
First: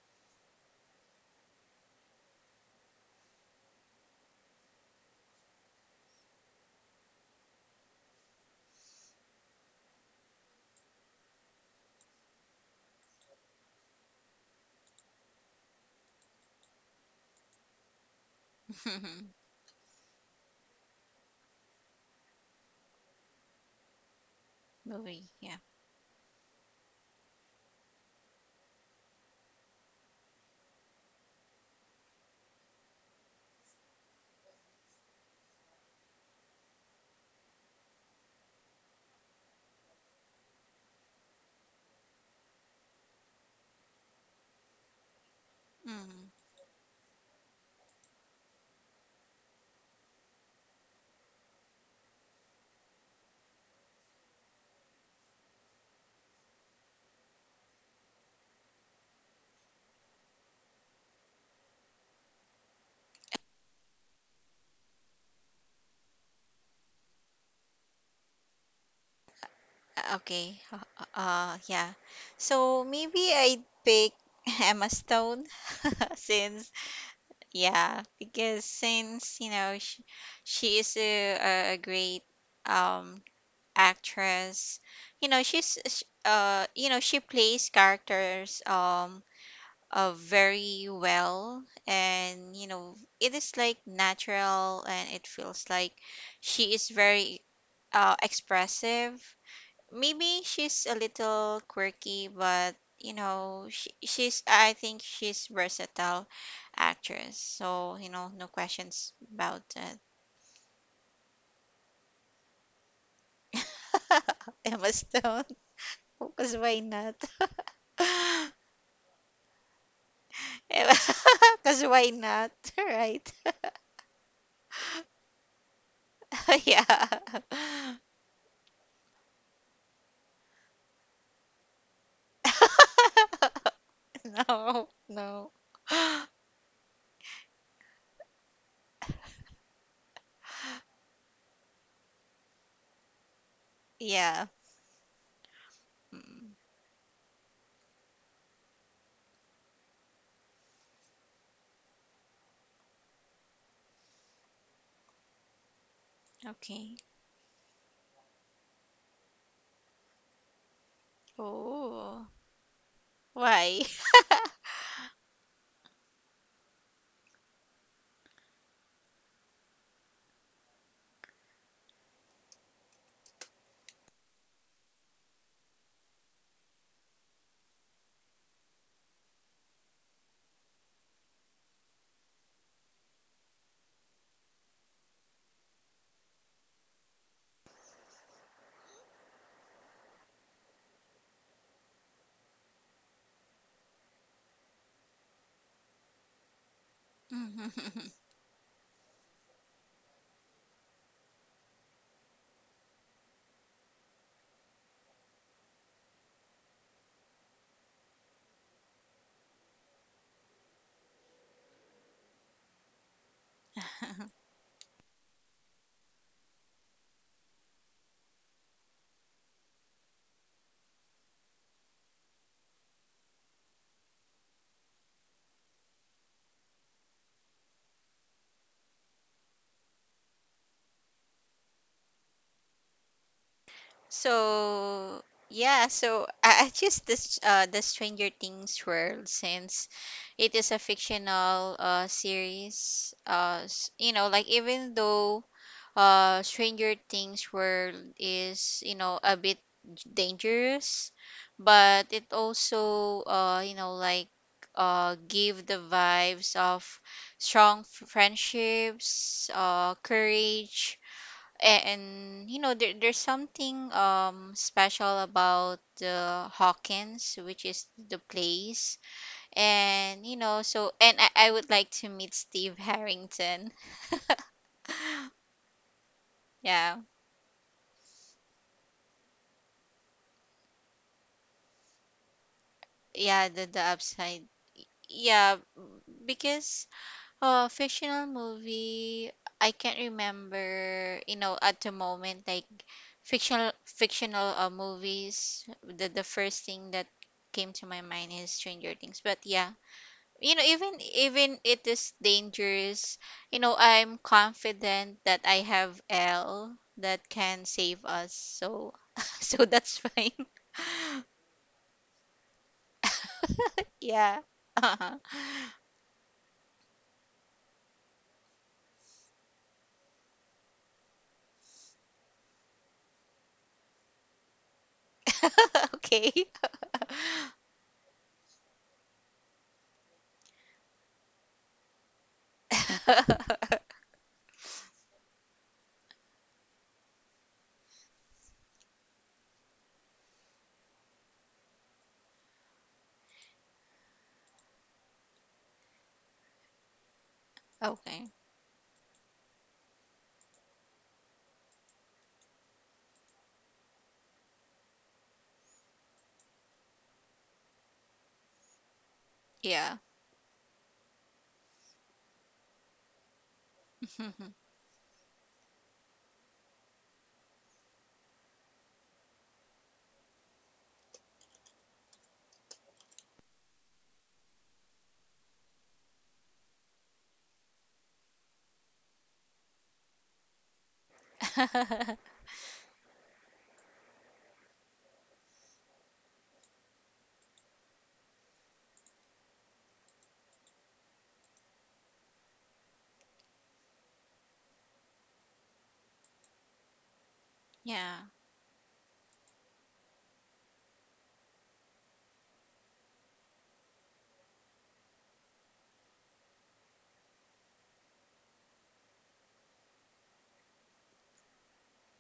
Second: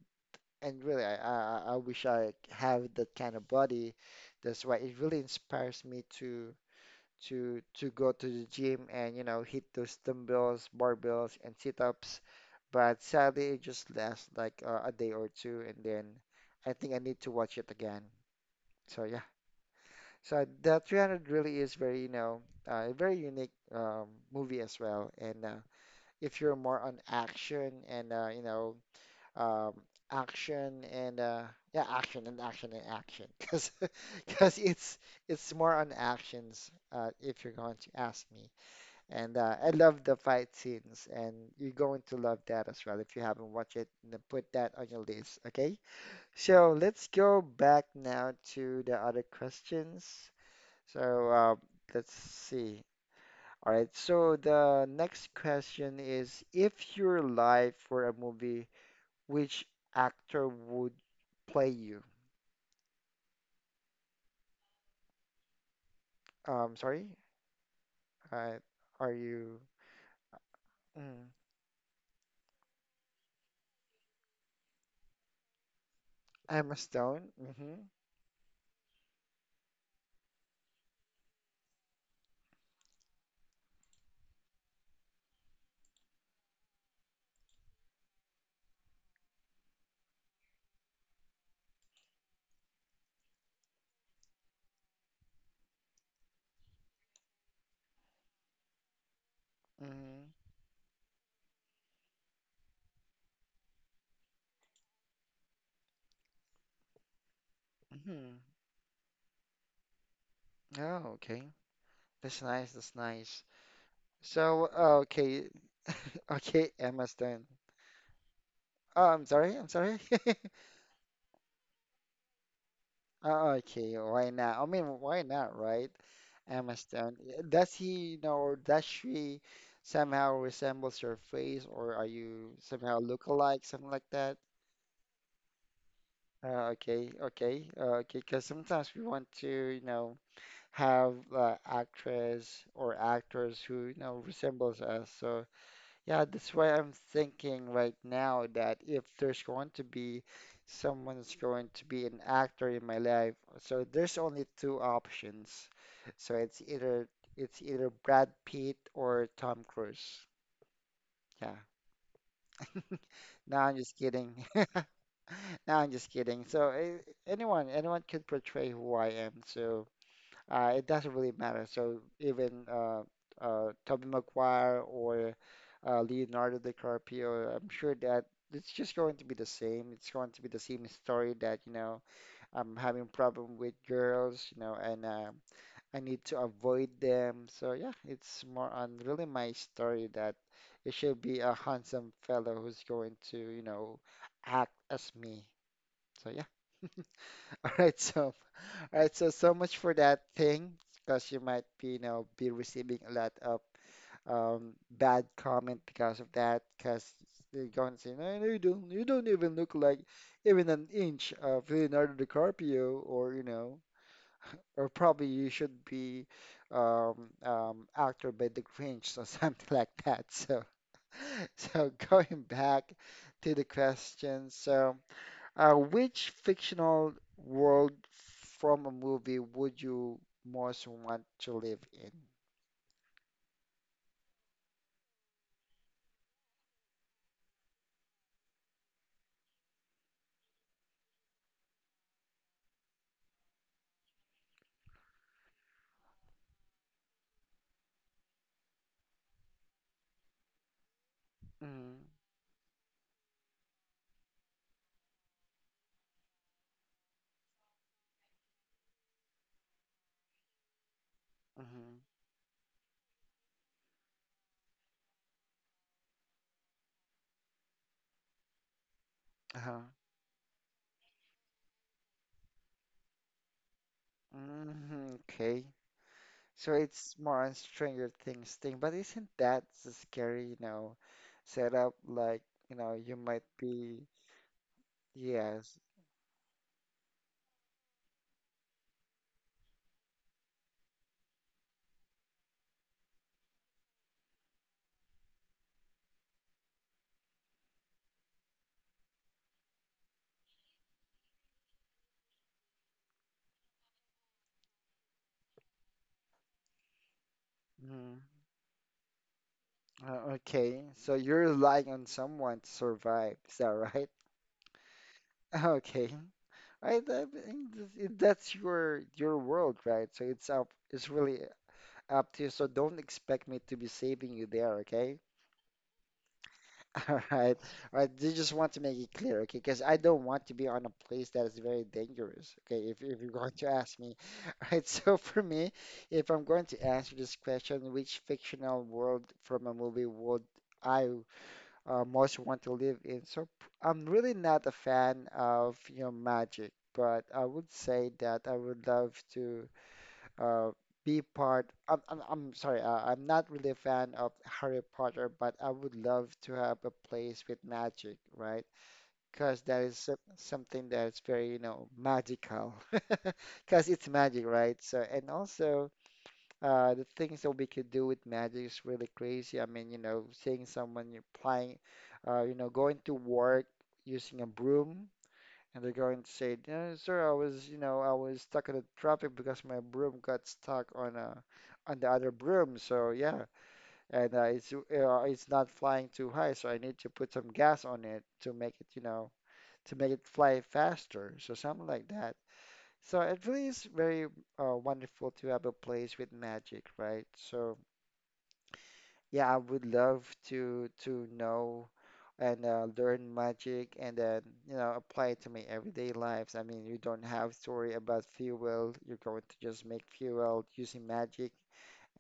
Speaker 1: and really I wish I have that kind of body. That's why it really inspires me to go to the gym and hit those dumbbells, barbells, and sit-ups, but sadly, it just lasts like a day or two, and then I think I need to watch it again. So yeah, so the 300 really is very, a very unique movie as well.
Speaker 2: Movie.
Speaker 1: And
Speaker 2: Yeah.
Speaker 1: uh, if you're more on action and um, action and yeah, action and action and action, because because it's it's more on actions, if you're going to ask me. And I love the fight scenes, and you're going to love that as well if you haven't watched it. Then put that on your list, okay?
Speaker 2: Mm.
Speaker 1: So let's go back now to the other questions. So let's see. All right, so the next question is, if your life were a movie, which actor would play you? Sorry, uh, are you
Speaker 2: Uh, Okay. Uh,
Speaker 1: mm,
Speaker 2: yeah. So maybe I'd pick Emma Stone, since
Speaker 1: Emma Stone? Mm-hmm,
Speaker 2: yeah, because since you know she is a great um actress. You know you know she plays characters very well, and you know it is like natural and it feels like she is very expressive.
Speaker 1: mm-hmm,
Speaker 2: Maybe she's a little quirky, but you know, she's, I think she's versatile actress. So, you know,
Speaker 1: mm-hmm.
Speaker 2: no questions about that.
Speaker 1: Oh, okay. That's nice. That's nice. So,
Speaker 2: Emma Stone,
Speaker 1: okay.
Speaker 2: because
Speaker 1: Okay,
Speaker 2: why
Speaker 1: Emma
Speaker 2: not?
Speaker 1: Stone. Oh, I'm sorry. I'm sorry.
Speaker 2: Because why not? Right?
Speaker 1: Oh, okay. Why not? I mean, why not, right? Emma
Speaker 2: Yeah.
Speaker 1: Stone. Does he, or does she somehow resembles her face, or are you somehow look alike, something like that?
Speaker 2: No, no.
Speaker 1: Okay, okay, okay. Because sometimes we want to, have actress or actors who,
Speaker 2: Yeah.
Speaker 1: resembles us. So yeah, that's
Speaker 2: Mm,
Speaker 1: why I'm thinking right now that if there's going to be someone's going to be an actor in my life, so there's only two options. So it's
Speaker 2: okay.
Speaker 1: either it's either Brad Pitt or Tom Cruise. Yeah.
Speaker 2: Oh,
Speaker 1: No, I'm
Speaker 2: why?
Speaker 1: just kidding. No, I'm just kidding. So anyone, anyone can portray who I am. So it doesn't really matter. So even Tobey Maguire or Leonardo DiCaprio, I'm sure that it's just going to be the same. It's going to be the same story that, I'm having problem with girls, and I need to avoid them. So yeah, it's more on really my story that it should be a handsome fellow who's going to, act as me. So yeah. All right. So all right, so much for that thing, because you might be, be receiving a lot of bad comment because of that, because they're going to say, no, no, you don't even look like even an inch of Leonardo DiCaprio, or you know, or probably you should be actor by the Grinch or something like that. So, so going back to the question, so. Which fictional world from a movie would you most want to live in?
Speaker 2: So yeah, so I choose this, the Stranger Things world, since it is a fictional series. You know, like even though Stranger Things world is you know a bit dangerous,
Speaker 1: Mm,
Speaker 2: but it also you know like give the vibes of strong friendships, courage,
Speaker 1: mm-hmm,
Speaker 2: and you know there's something special about the Hawkins, which is the place.
Speaker 1: uh-huh.
Speaker 2: And you know, so, and I would like to meet Steve Harrington.
Speaker 1: Mm-hmm, okay. So
Speaker 2: Yeah.
Speaker 1: it's more on Stranger Things thing, but isn't that the scary, setup? Like, you might
Speaker 2: Yeah, the
Speaker 1: be,
Speaker 2: upside. Yeah,
Speaker 1: yes.
Speaker 2: because fictional movie, I can't remember you know at the moment like, fictional fictional movies, the first thing that came to my mind is Stranger Things. But yeah, you know, even it is dangerous, you know I'm confident that I have L that can save
Speaker 1: Mm,
Speaker 2: us. So so that's fine.
Speaker 1: okay. So you're relying on someone to survive. Is that right?
Speaker 2: Yeah. Uh-huh.
Speaker 1: Okay. I think that's your world, right? So it's really up to you. So don't expect me to be saving you there, okay?
Speaker 2: Okay.
Speaker 1: All right, all right. I just want to make it clear, okay? Because I don't want to be on a place that is very dangerous, okay? If you're going to ask me, all right. So for me, if I'm going to answer this question, which fictional world from a movie would I most want to live in. So I'm really not a fan of magic, but I would say
Speaker 2: Okay.
Speaker 1: that I would love to uh, be part. I'm sorry, I'm not really a fan of Harry Potter, but I would love to have a place with magic, right? Because that
Speaker 2: Yeah.
Speaker 1: is something that's very magical, because it's magic, right? So and also. The things that we could do with magic is really crazy. I mean, seeing someone you're playing, going to work using a broom, and they're going to say, "Yeah, "Sir, I was, I was stuck in the traffic because my broom got stuck on on the other broom." So yeah, and it's not flying too high, so I need to put some gas on it to make it, you know, to make it fly faster. So something like that. So it really is very wonderful to have a place with magic, right? So
Speaker 2: Yeah.
Speaker 1: yeah, I would love to know and learn magic and then, apply it to my everyday lives. I mean, you don't have to worry about fuel. You're going to just make fuel using magic,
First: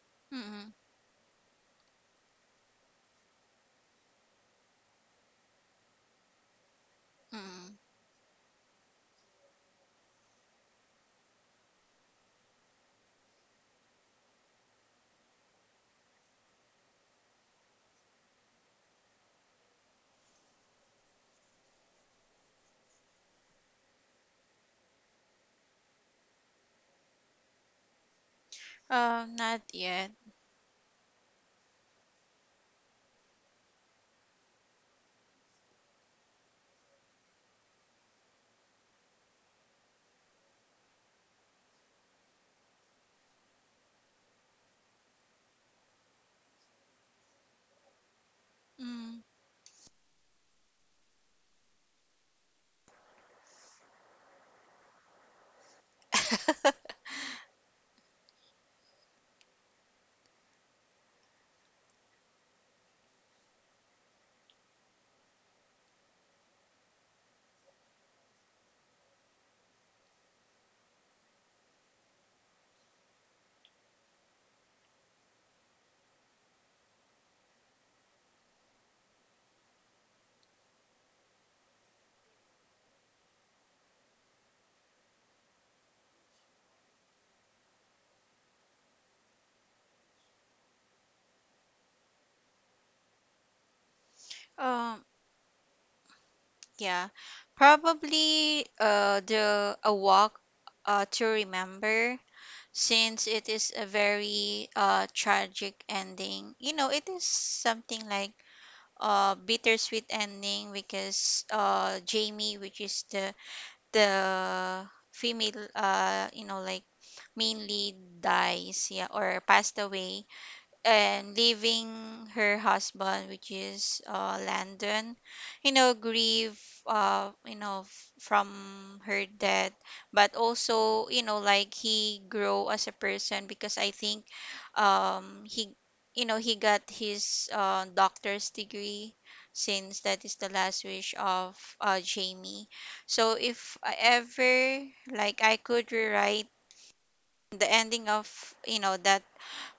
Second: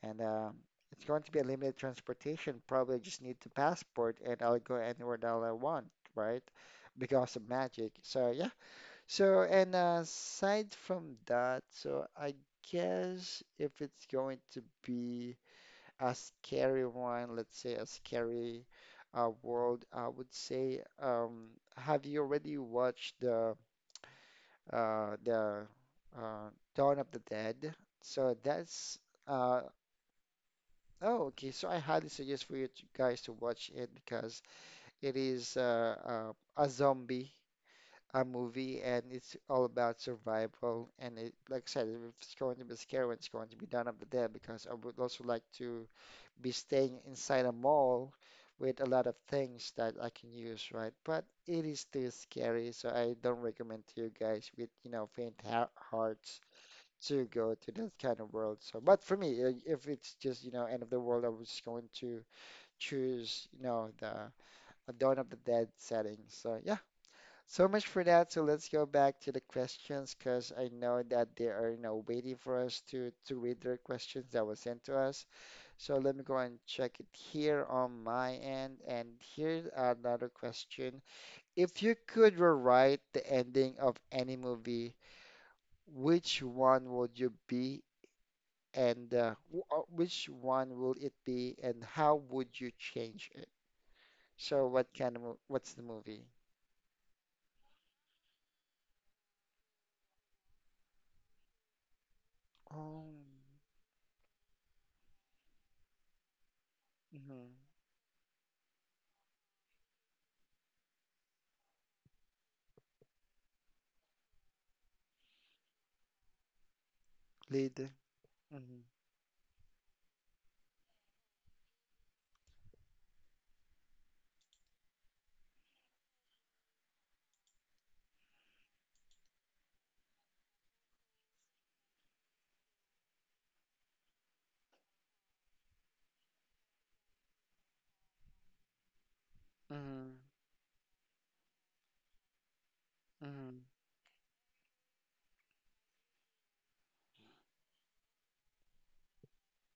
Speaker 1: and
Speaker 2: Mm-mm,
Speaker 1: it's going to be a limited transportation. Probably just need the passport, and I'll go anywhere that I want, right? Because of
Speaker 2: mm-mm.
Speaker 1: magic. So yeah. So and aside from that, so I guess if it's going to be a scary one, let's say a scary world, I would say, have you already watched the uh, the uh, Dawn of the Dead? So that's,
Speaker 2: Um,
Speaker 1: uh,
Speaker 2: not yet.
Speaker 1: oh, okay. So I highly suggest for you to, guys to watch it, because it is a zombie, a movie, and it's all about survival. And it, like I said, if it's going to be scary, it's going to be Dawn of the Dead, because I would also like to be staying inside a mall with a lot of
Speaker 2: Mm.
Speaker 1: things that I can use, right? But it is too scary, so I don't recommend to you guys with, faint hearts to go to that kind of world. So, but for me, if it's just, end of the world, I was going to choose, the a Dawn of the Dead setting. So, yeah, so much for that. So let's go back to the questions because I know that they are, waiting for us to read their questions that was sent to us. So let me go and check it here on my end. And here's another question. If you could rewrite the ending of any movie, which one would you be and which one will it be, and how would you change it? So what
Speaker 2: Um,
Speaker 1: kind of what's the movie?
Speaker 2: yeah, probably the A Walk to Remember,
Speaker 1: Oh,
Speaker 2: since it is a very tragic ending. You know, it is
Speaker 1: mhm.
Speaker 2: something like bittersweet ending, because Jamie, which is the female, you know, like
Speaker 1: Lead.
Speaker 2: mainly
Speaker 1: Hmm,
Speaker 2: dies, yeah, or passed away, and leaving her husband, which is Landon, you know, grieve, you know, from her death. But also, you know, like he grow as a person, because I think, he, you know, he got his doctor's degree, since
Speaker 1: hmm,
Speaker 2: that is the last wish of Jamie. So
Speaker 1: hmm.
Speaker 2: if I ever I could rewrite the ending of that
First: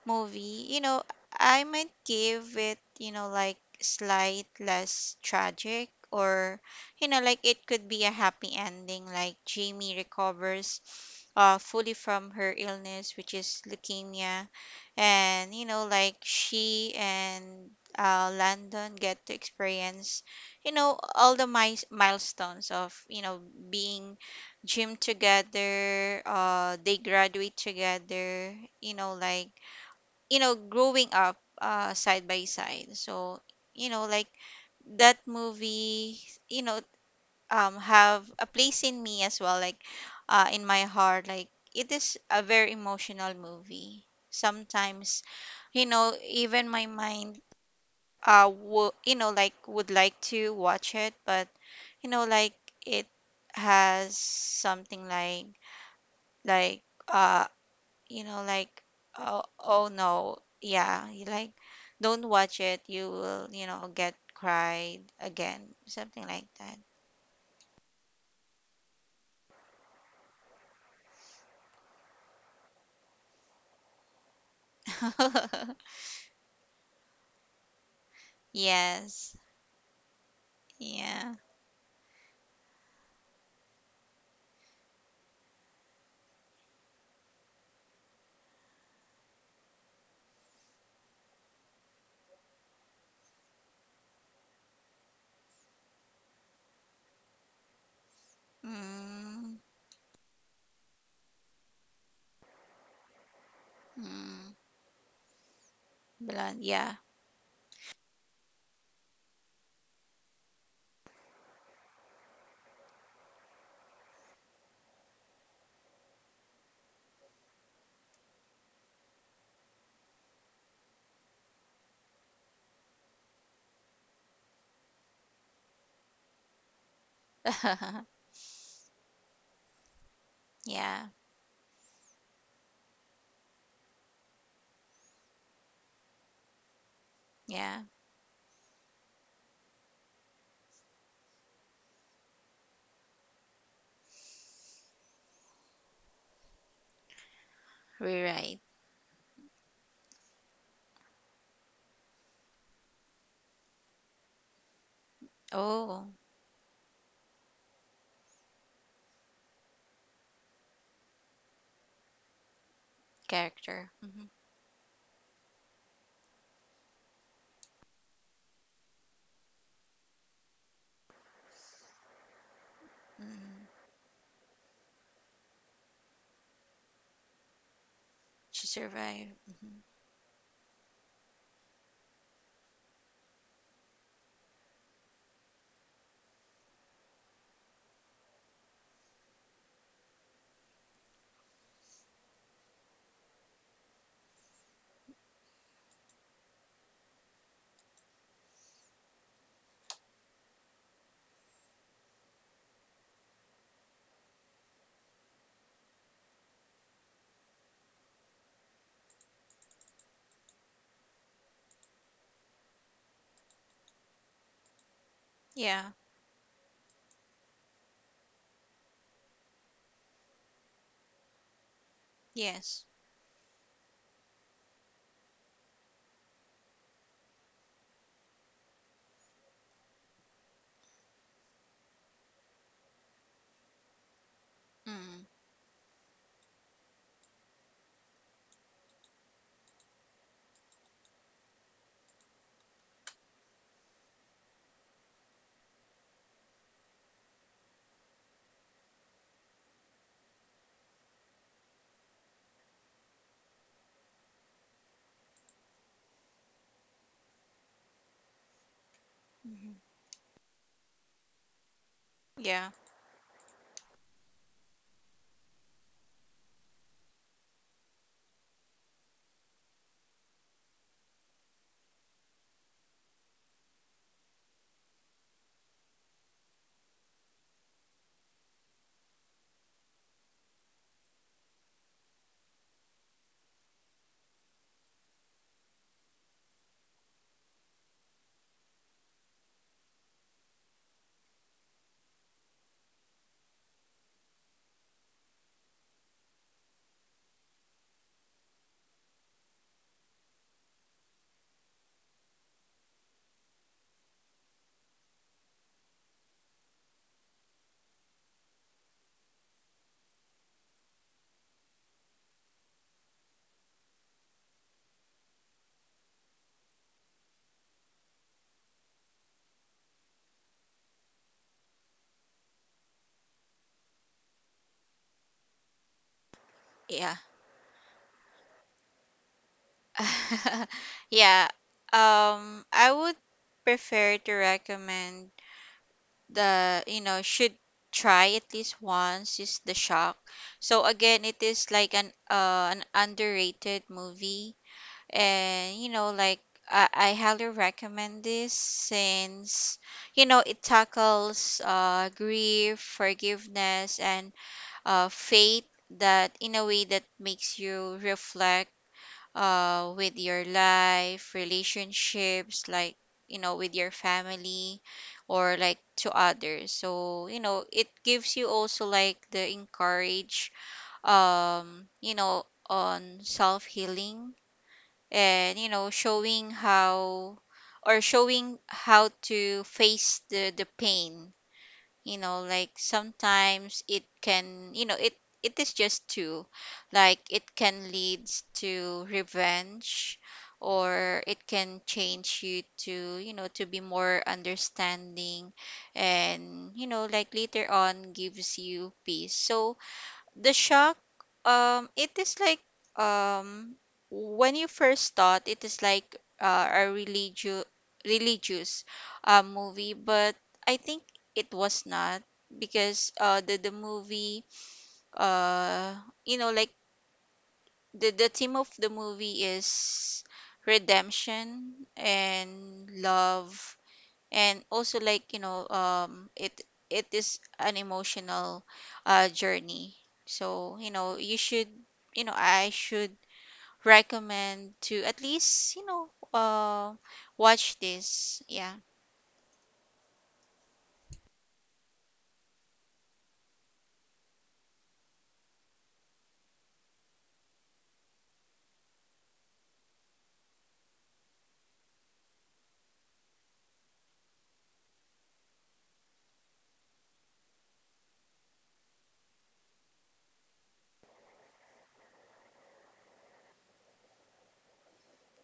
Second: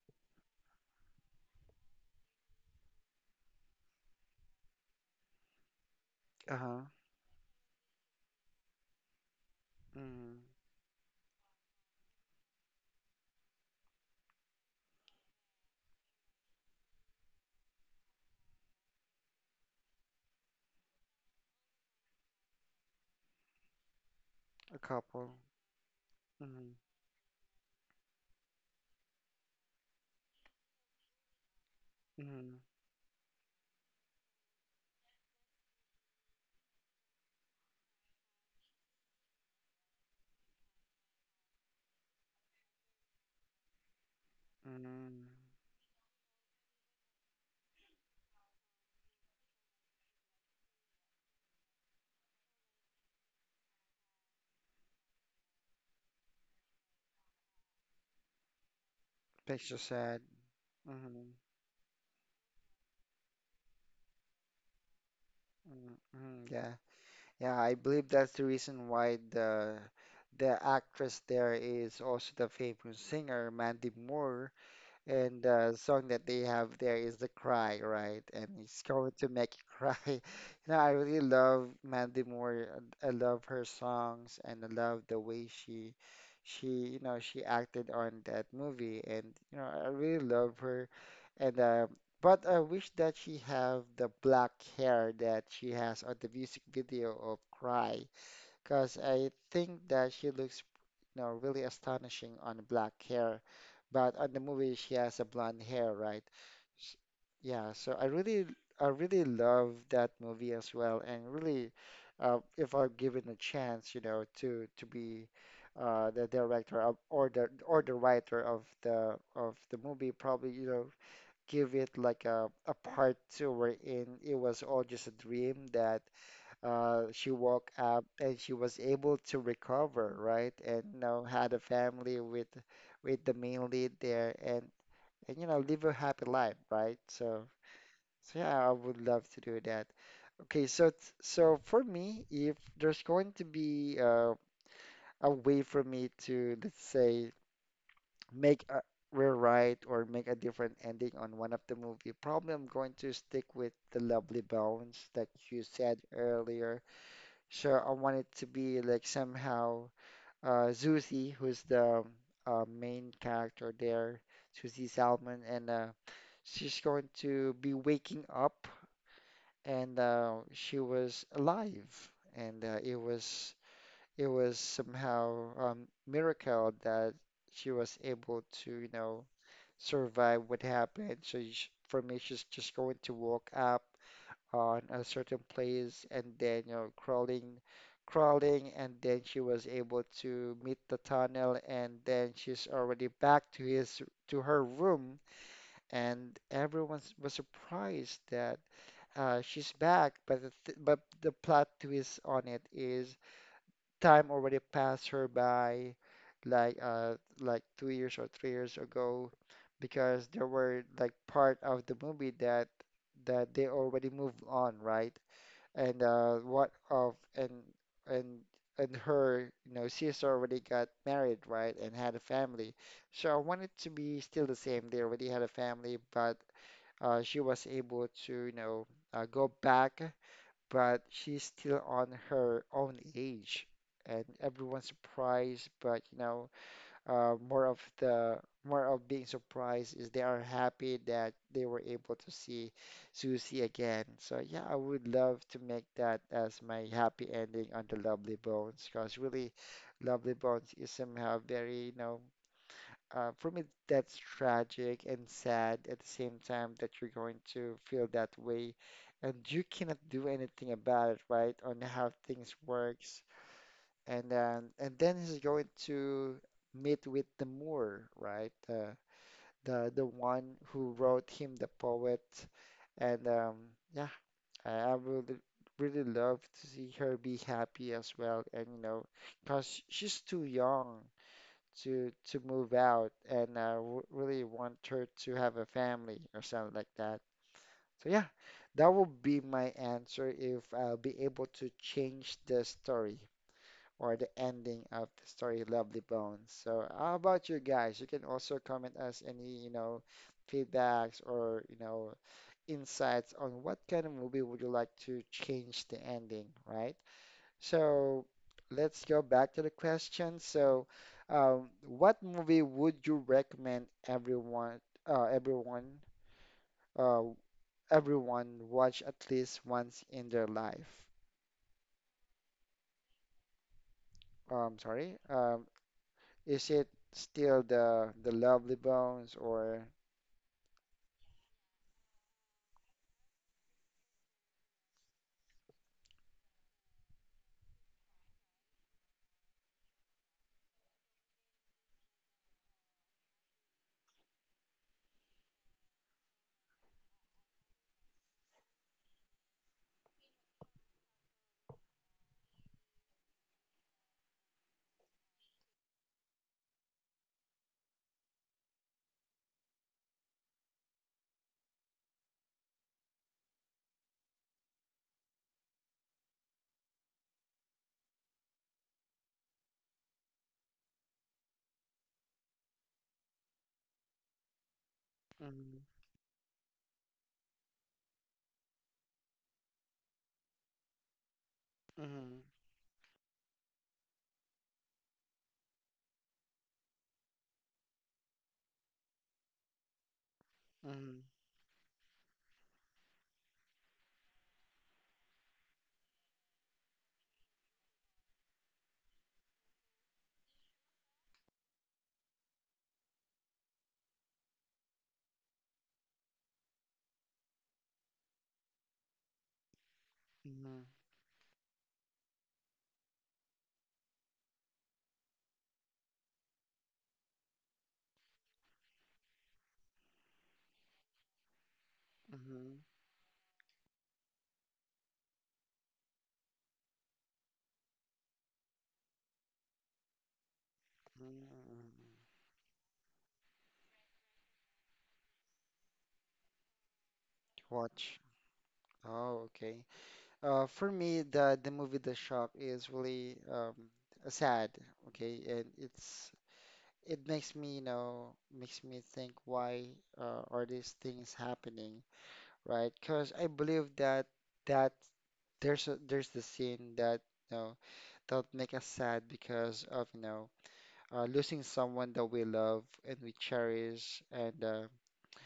Speaker 2: movie, I might give it, slight less tragic. Or
Speaker 1: Uh-huh.
Speaker 2: you know, like It could be a happy ending, like Jamie
Speaker 1: Hmm.
Speaker 2: recovers fully from her illness, which is leukemia, and she and Landon get to experience all the milestones of being
Speaker 1: A
Speaker 2: gym
Speaker 1: couple.
Speaker 2: together.
Speaker 1: Hmm,
Speaker 2: They graduate together, you know like growing up side by
Speaker 1: hmm,
Speaker 2: side. So, you know like that movie, you know have a place in me as well, like in my heart. Like, it is a very emotional movie sometimes.
Speaker 1: hmm.
Speaker 2: Even my mind, would like to watch it, but you know like it has something like, like uh you know, like, oh,
Speaker 1: Makes you
Speaker 2: oh
Speaker 1: sad.
Speaker 2: no, yeah, you
Speaker 1: Hmm.
Speaker 2: like, don't watch it. You will, get cried again,
Speaker 1: Mm,
Speaker 2: something like
Speaker 1: mm, yeah, yeah. I believe that's the reason why the actress there is also the famous singer Mandy Moore. And
Speaker 2: that.
Speaker 1: the song that they have there is The Cry, right? And it's going to
Speaker 2: Yes,
Speaker 1: make you cry. I really
Speaker 2: yeah,
Speaker 1: love Mandy Moore. I love her songs, and I love the way she, she acted on that movie, and I really love her. And but I wish that she have the black hair that she has on the music video of Cry, because I
Speaker 2: mm,
Speaker 1: think that she looks, really astonishing on black hair, but on the
Speaker 2: mm,
Speaker 1: movie she has a blonde hair, right?
Speaker 2: blonde, yeah,
Speaker 1: S- Yeah, so I really love that movie as well, and really, if I'm given a chance, to be the director of, or the writer of the movie, probably, give it like a part two wherein it was all just a dream that she woke up and she was able to recover, right? And you
Speaker 2: yeah,
Speaker 1: know, had a family with the main lead there, and and live a happy life, right? So,
Speaker 2: yeah,
Speaker 1: so yeah, I would love to do that. Okay, so for me, if there's going to be a way for me to, let's say,
Speaker 2: rewrite.
Speaker 1: make a rewrite or make a different ending on one of the movie, probably I'm going to stick with the Lovely Bones that you said
Speaker 2: Oh,
Speaker 1: earlier. So I want it to be like somehow Susie, who's the main character
Speaker 2: character.
Speaker 1: there,
Speaker 2: Hmm.
Speaker 1: Susie Salmon, and she's going to be waking up, and she was alive, and it was
Speaker 2: Hmm.
Speaker 1: somehow miracle that she was able
Speaker 2: She
Speaker 1: to,
Speaker 2: survived. Hmm.
Speaker 1: survive what happened. So sh for me, she's just going to walk up on a certain place and then crawling and then she was able to meet the tunnel, and then she's already back to his to her room, and everyone was surprised that she's back. But the th but the plot twist on it is time already passed her by, like uh like 2 years or 3 years ago, because there were like part of the movie that they already moved on, right?
Speaker 2: Yeah,
Speaker 1: And what of and and her, you know, she's already got married, right, and had a family.
Speaker 2: yes,
Speaker 1: So I want it to be still the same. They already had a family, but she was able to, go back, but she's still on her own age, and everyone's
Speaker 2: mm-hmm.
Speaker 1: surprised. But uh, more of the more of being surprised is they are happy that they were able to see Susie again. So yeah, I would love to make that as my happy ending on the Lovely Bones, because really, Lovely Bones is somehow very, for me, that's tragic and sad at the same time, that you're going to feel that way and you
Speaker 2: Mm-hmm.
Speaker 1: cannot do anything about it, right? On how things
Speaker 2: Yeah,
Speaker 1: work. And then he's going to meet with the Moor, right? The one who wrote him the poet, and yeah, I would really love to see her be happy as well, and you know, because she's too young to move out, and I w really want her to have a family or something like that. So yeah, that would be my answer if I'll be able to change the story or the ending of the story Lovely Bones. So how about you guys? You can also comment us any, you know, feedbacks or, you know, insights on what kind of movie would you like to change the ending, right? So let's go back to the question. So what movie would you recommend uh, everyone uh, everyone watch at least once in their life? Sorry. Is it
Speaker 2: yeah.
Speaker 1: still the Lovely Bones or
Speaker 2: yeah. I would prefer to recommend should try at least once is the shock. So again, it is like an underrated movie, and I highly recommend this, since it tackles grief, forgiveness, and faith, that in a way that makes you reflect with your life, relationships, with your family or like to others. So, it gives you also like the encourage, um, you know, on self healing and,
Speaker 1: Mm-hmm.
Speaker 2: showing how or showing how to face the pain.
Speaker 1: Mm-hmm.
Speaker 2: Sometimes it can, it is just two, like it can leads to revenge, or it can change you to, to be more understanding, and later on gives you peace. So the shock, it is like, um, when you first thought, it is like a religious religious movie, but I
Speaker 1: Mm-hmm.
Speaker 2: think it was not because the movie, uh, you know like the theme of the movie is redemption
Speaker 1: Mm-hmm.
Speaker 2: and love, and also like, it is an emotional journey. So you know you should
Speaker 1: Mm-hmm.
Speaker 2: you know I should recommend to at least watch
Speaker 1: Watch.
Speaker 2: this, yeah.
Speaker 1: Oh, okay. For me, the movie The Shop is really sad. Okay, and it makes me, you know, makes me think why are these things happening, right? Because I believe that that there's a, there's the scene that, you know, that make us sad because of, you know, losing someone that we love and we cherish, and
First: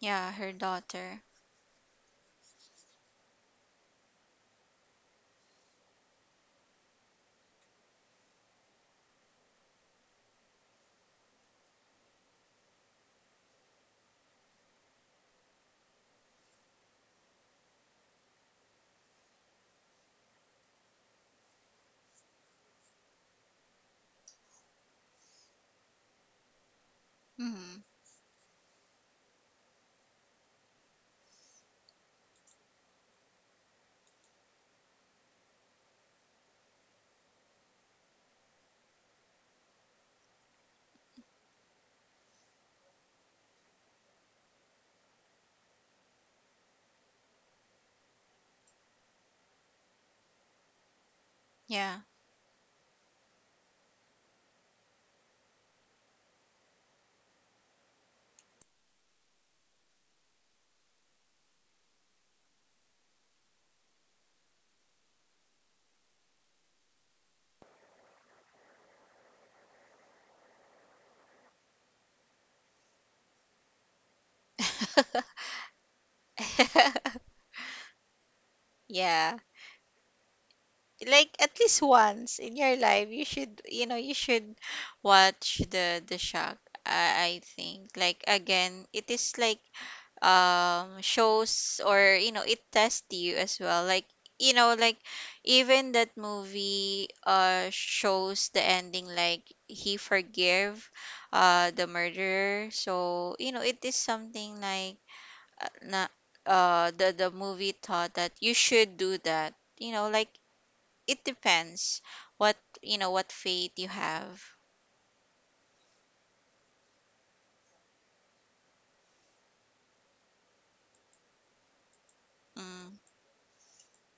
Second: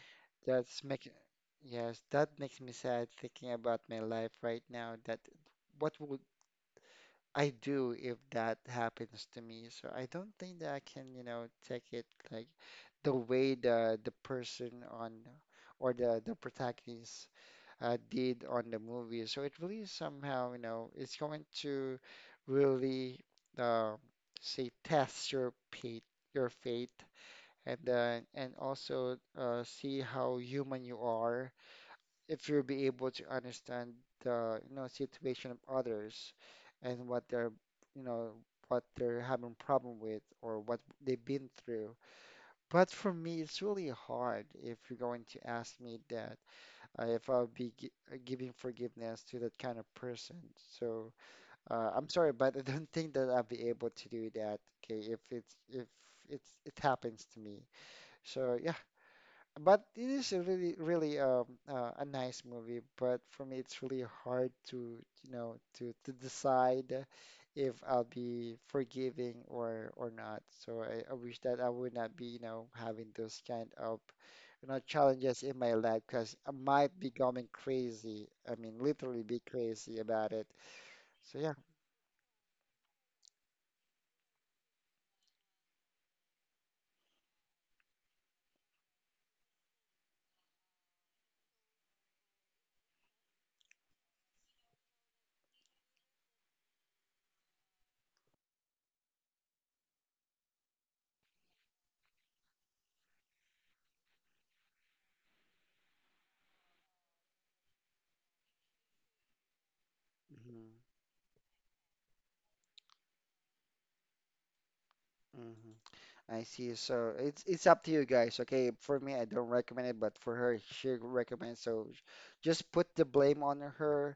Speaker 2: Yeah, her
Speaker 1: that's making
Speaker 2: daughter.
Speaker 1: yes, that makes me sad thinking about my life right now. That what would I do if that happens to me? So I don't think that I can, you know, take it like the way the person on or the protagonist did on the movie. So it really somehow, you know, it's going to really uh, say test your fate, your fate and
Speaker 2: Hmm.
Speaker 1: then and also see how human you are, if you'll be able to understand the, you know, situation of others and what they're, you know, what they're having problem with or what they've been through. But for me, it's really hard if you're going to ask me that, if I'll be giving forgiveness to that kind of person. So
Speaker 2: Yeah.
Speaker 1: I'm sorry, but I don't think that I'll be able to do that. Okay, if it happens to me, so yeah. But it is a really, really a nice movie. But for me, it's really hard to, you know, to decide if I'll be forgiving or not. So I wish that I would not be, you know, having those kind of, you know, challenges in my life, because I might be going crazy. I mean, literally
Speaker 2: Yeah,
Speaker 1: be crazy about it.
Speaker 2: like
Speaker 1: So
Speaker 2: at
Speaker 1: yeah.
Speaker 2: least once in your life, you should watch the shock. I think, like, again, it is like, shows, or it tests you as well, like, you know like even that movie shows the ending, like he forgive the murderer. So it is something like, na the movie thought that you should do that. you know like it depends what, what faith you have.
Speaker 1: Hmm. I see. So it's up to you guys. Okay, for me, I don't recommend it, but for her, she recommends. So sh- just put
Speaker 2: Mm.
Speaker 1: the blame on her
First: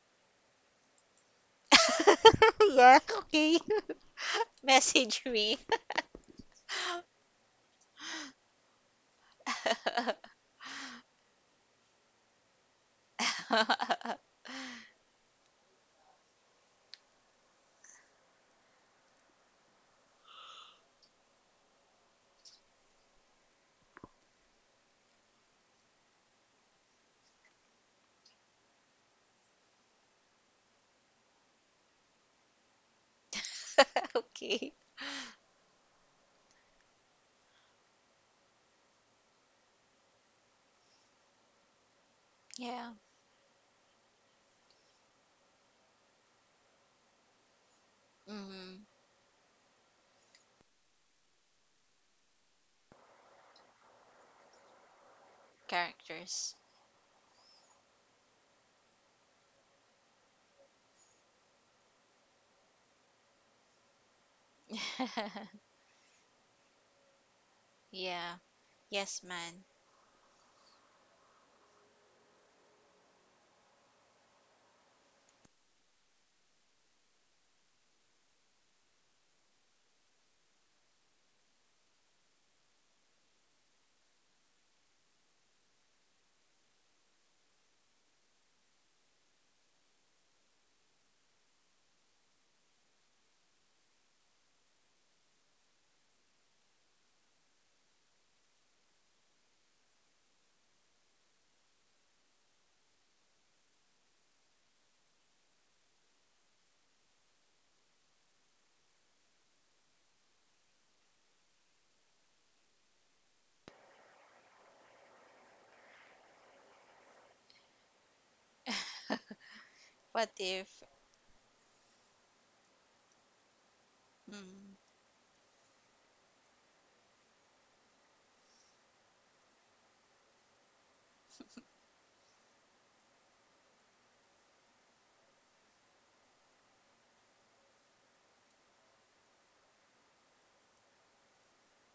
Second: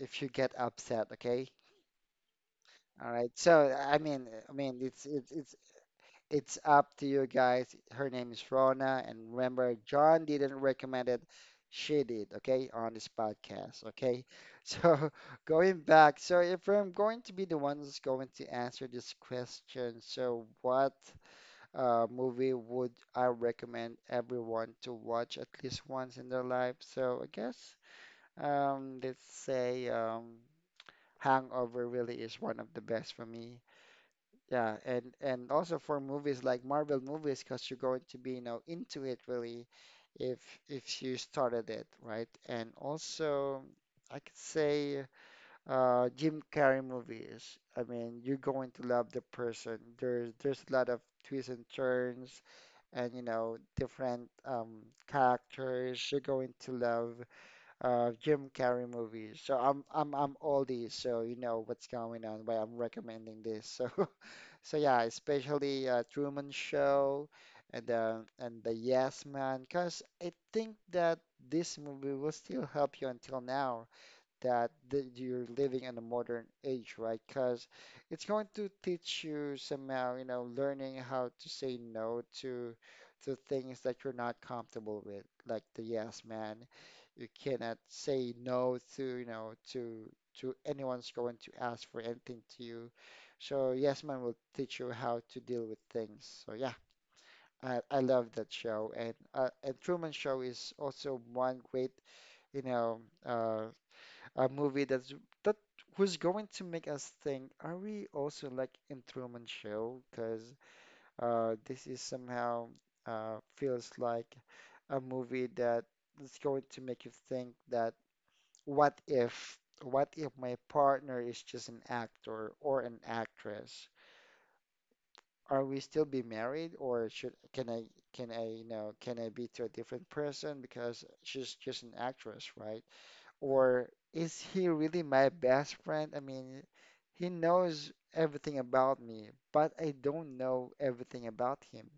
Speaker 1: if you get upset. Okay.
Speaker 2: Yeah,
Speaker 1: All right. So
Speaker 2: okay.
Speaker 1: I mean, I mean, it's
Speaker 2: Message
Speaker 1: it's it's
Speaker 2: me.
Speaker 1: it's up to you guys. Her name is Rona, and remember, John didn't recommend it. She did. Okay, on this podcast. Okay. So going back. So if I'm going to be the one who's going to answer this question, so what movie would I recommend everyone to watch at least once in their life? So I guess let's say Hangover really is one of the best for me.
Speaker 2: Okay.
Speaker 1: Yeah, and also for movies like Marvel movies, because you're going to be, you know, into it really if if you started it, right? And
Speaker 2: Yeah.
Speaker 1: also I could say Jim Carrey movies. I mean, you're going
Speaker 2: Mm-hmm.
Speaker 1: to love the person. There's a lot of twists and turns and you know different characters you're going
Speaker 2: Characters.
Speaker 1: to love, Jim Carrey movies. So I'm oldie, so you know what's going on, why I'm recommending this. So so yeah, especially Truman Show and
Speaker 2: Yeah.
Speaker 1: the
Speaker 2: Yes,
Speaker 1: Yes Man,
Speaker 2: man.
Speaker 1: because I think that this movie will still help you until now, that you're living in a modern age, right? Because it's going to teach you somehow, you know, learning how to say no to things that you're not comfortable with, like the yes man. You cannot say no to, you know, to anyone's going to ask for anything to you. So yes man will teach you how to deal with things. So yeah, I love that show, and Truman Show is also one great, you know, uh, a movie that's that who's going to make us think, are we also like in Truman Show? Because this is somehow feels like a movie that is going to make you think that what if
Speaker 2: What
Speaker 1: my
Speaker 2: if?
Speaker 1: partner is just an actor or an actress?
Speaker 2: Mm,
Speaker 1: Are we still be married, or should can I, you know, can I be to a different person because she's just an actress, right? Or is he really my best friend? I mean, he knows everything about me, but I don't know everything about him.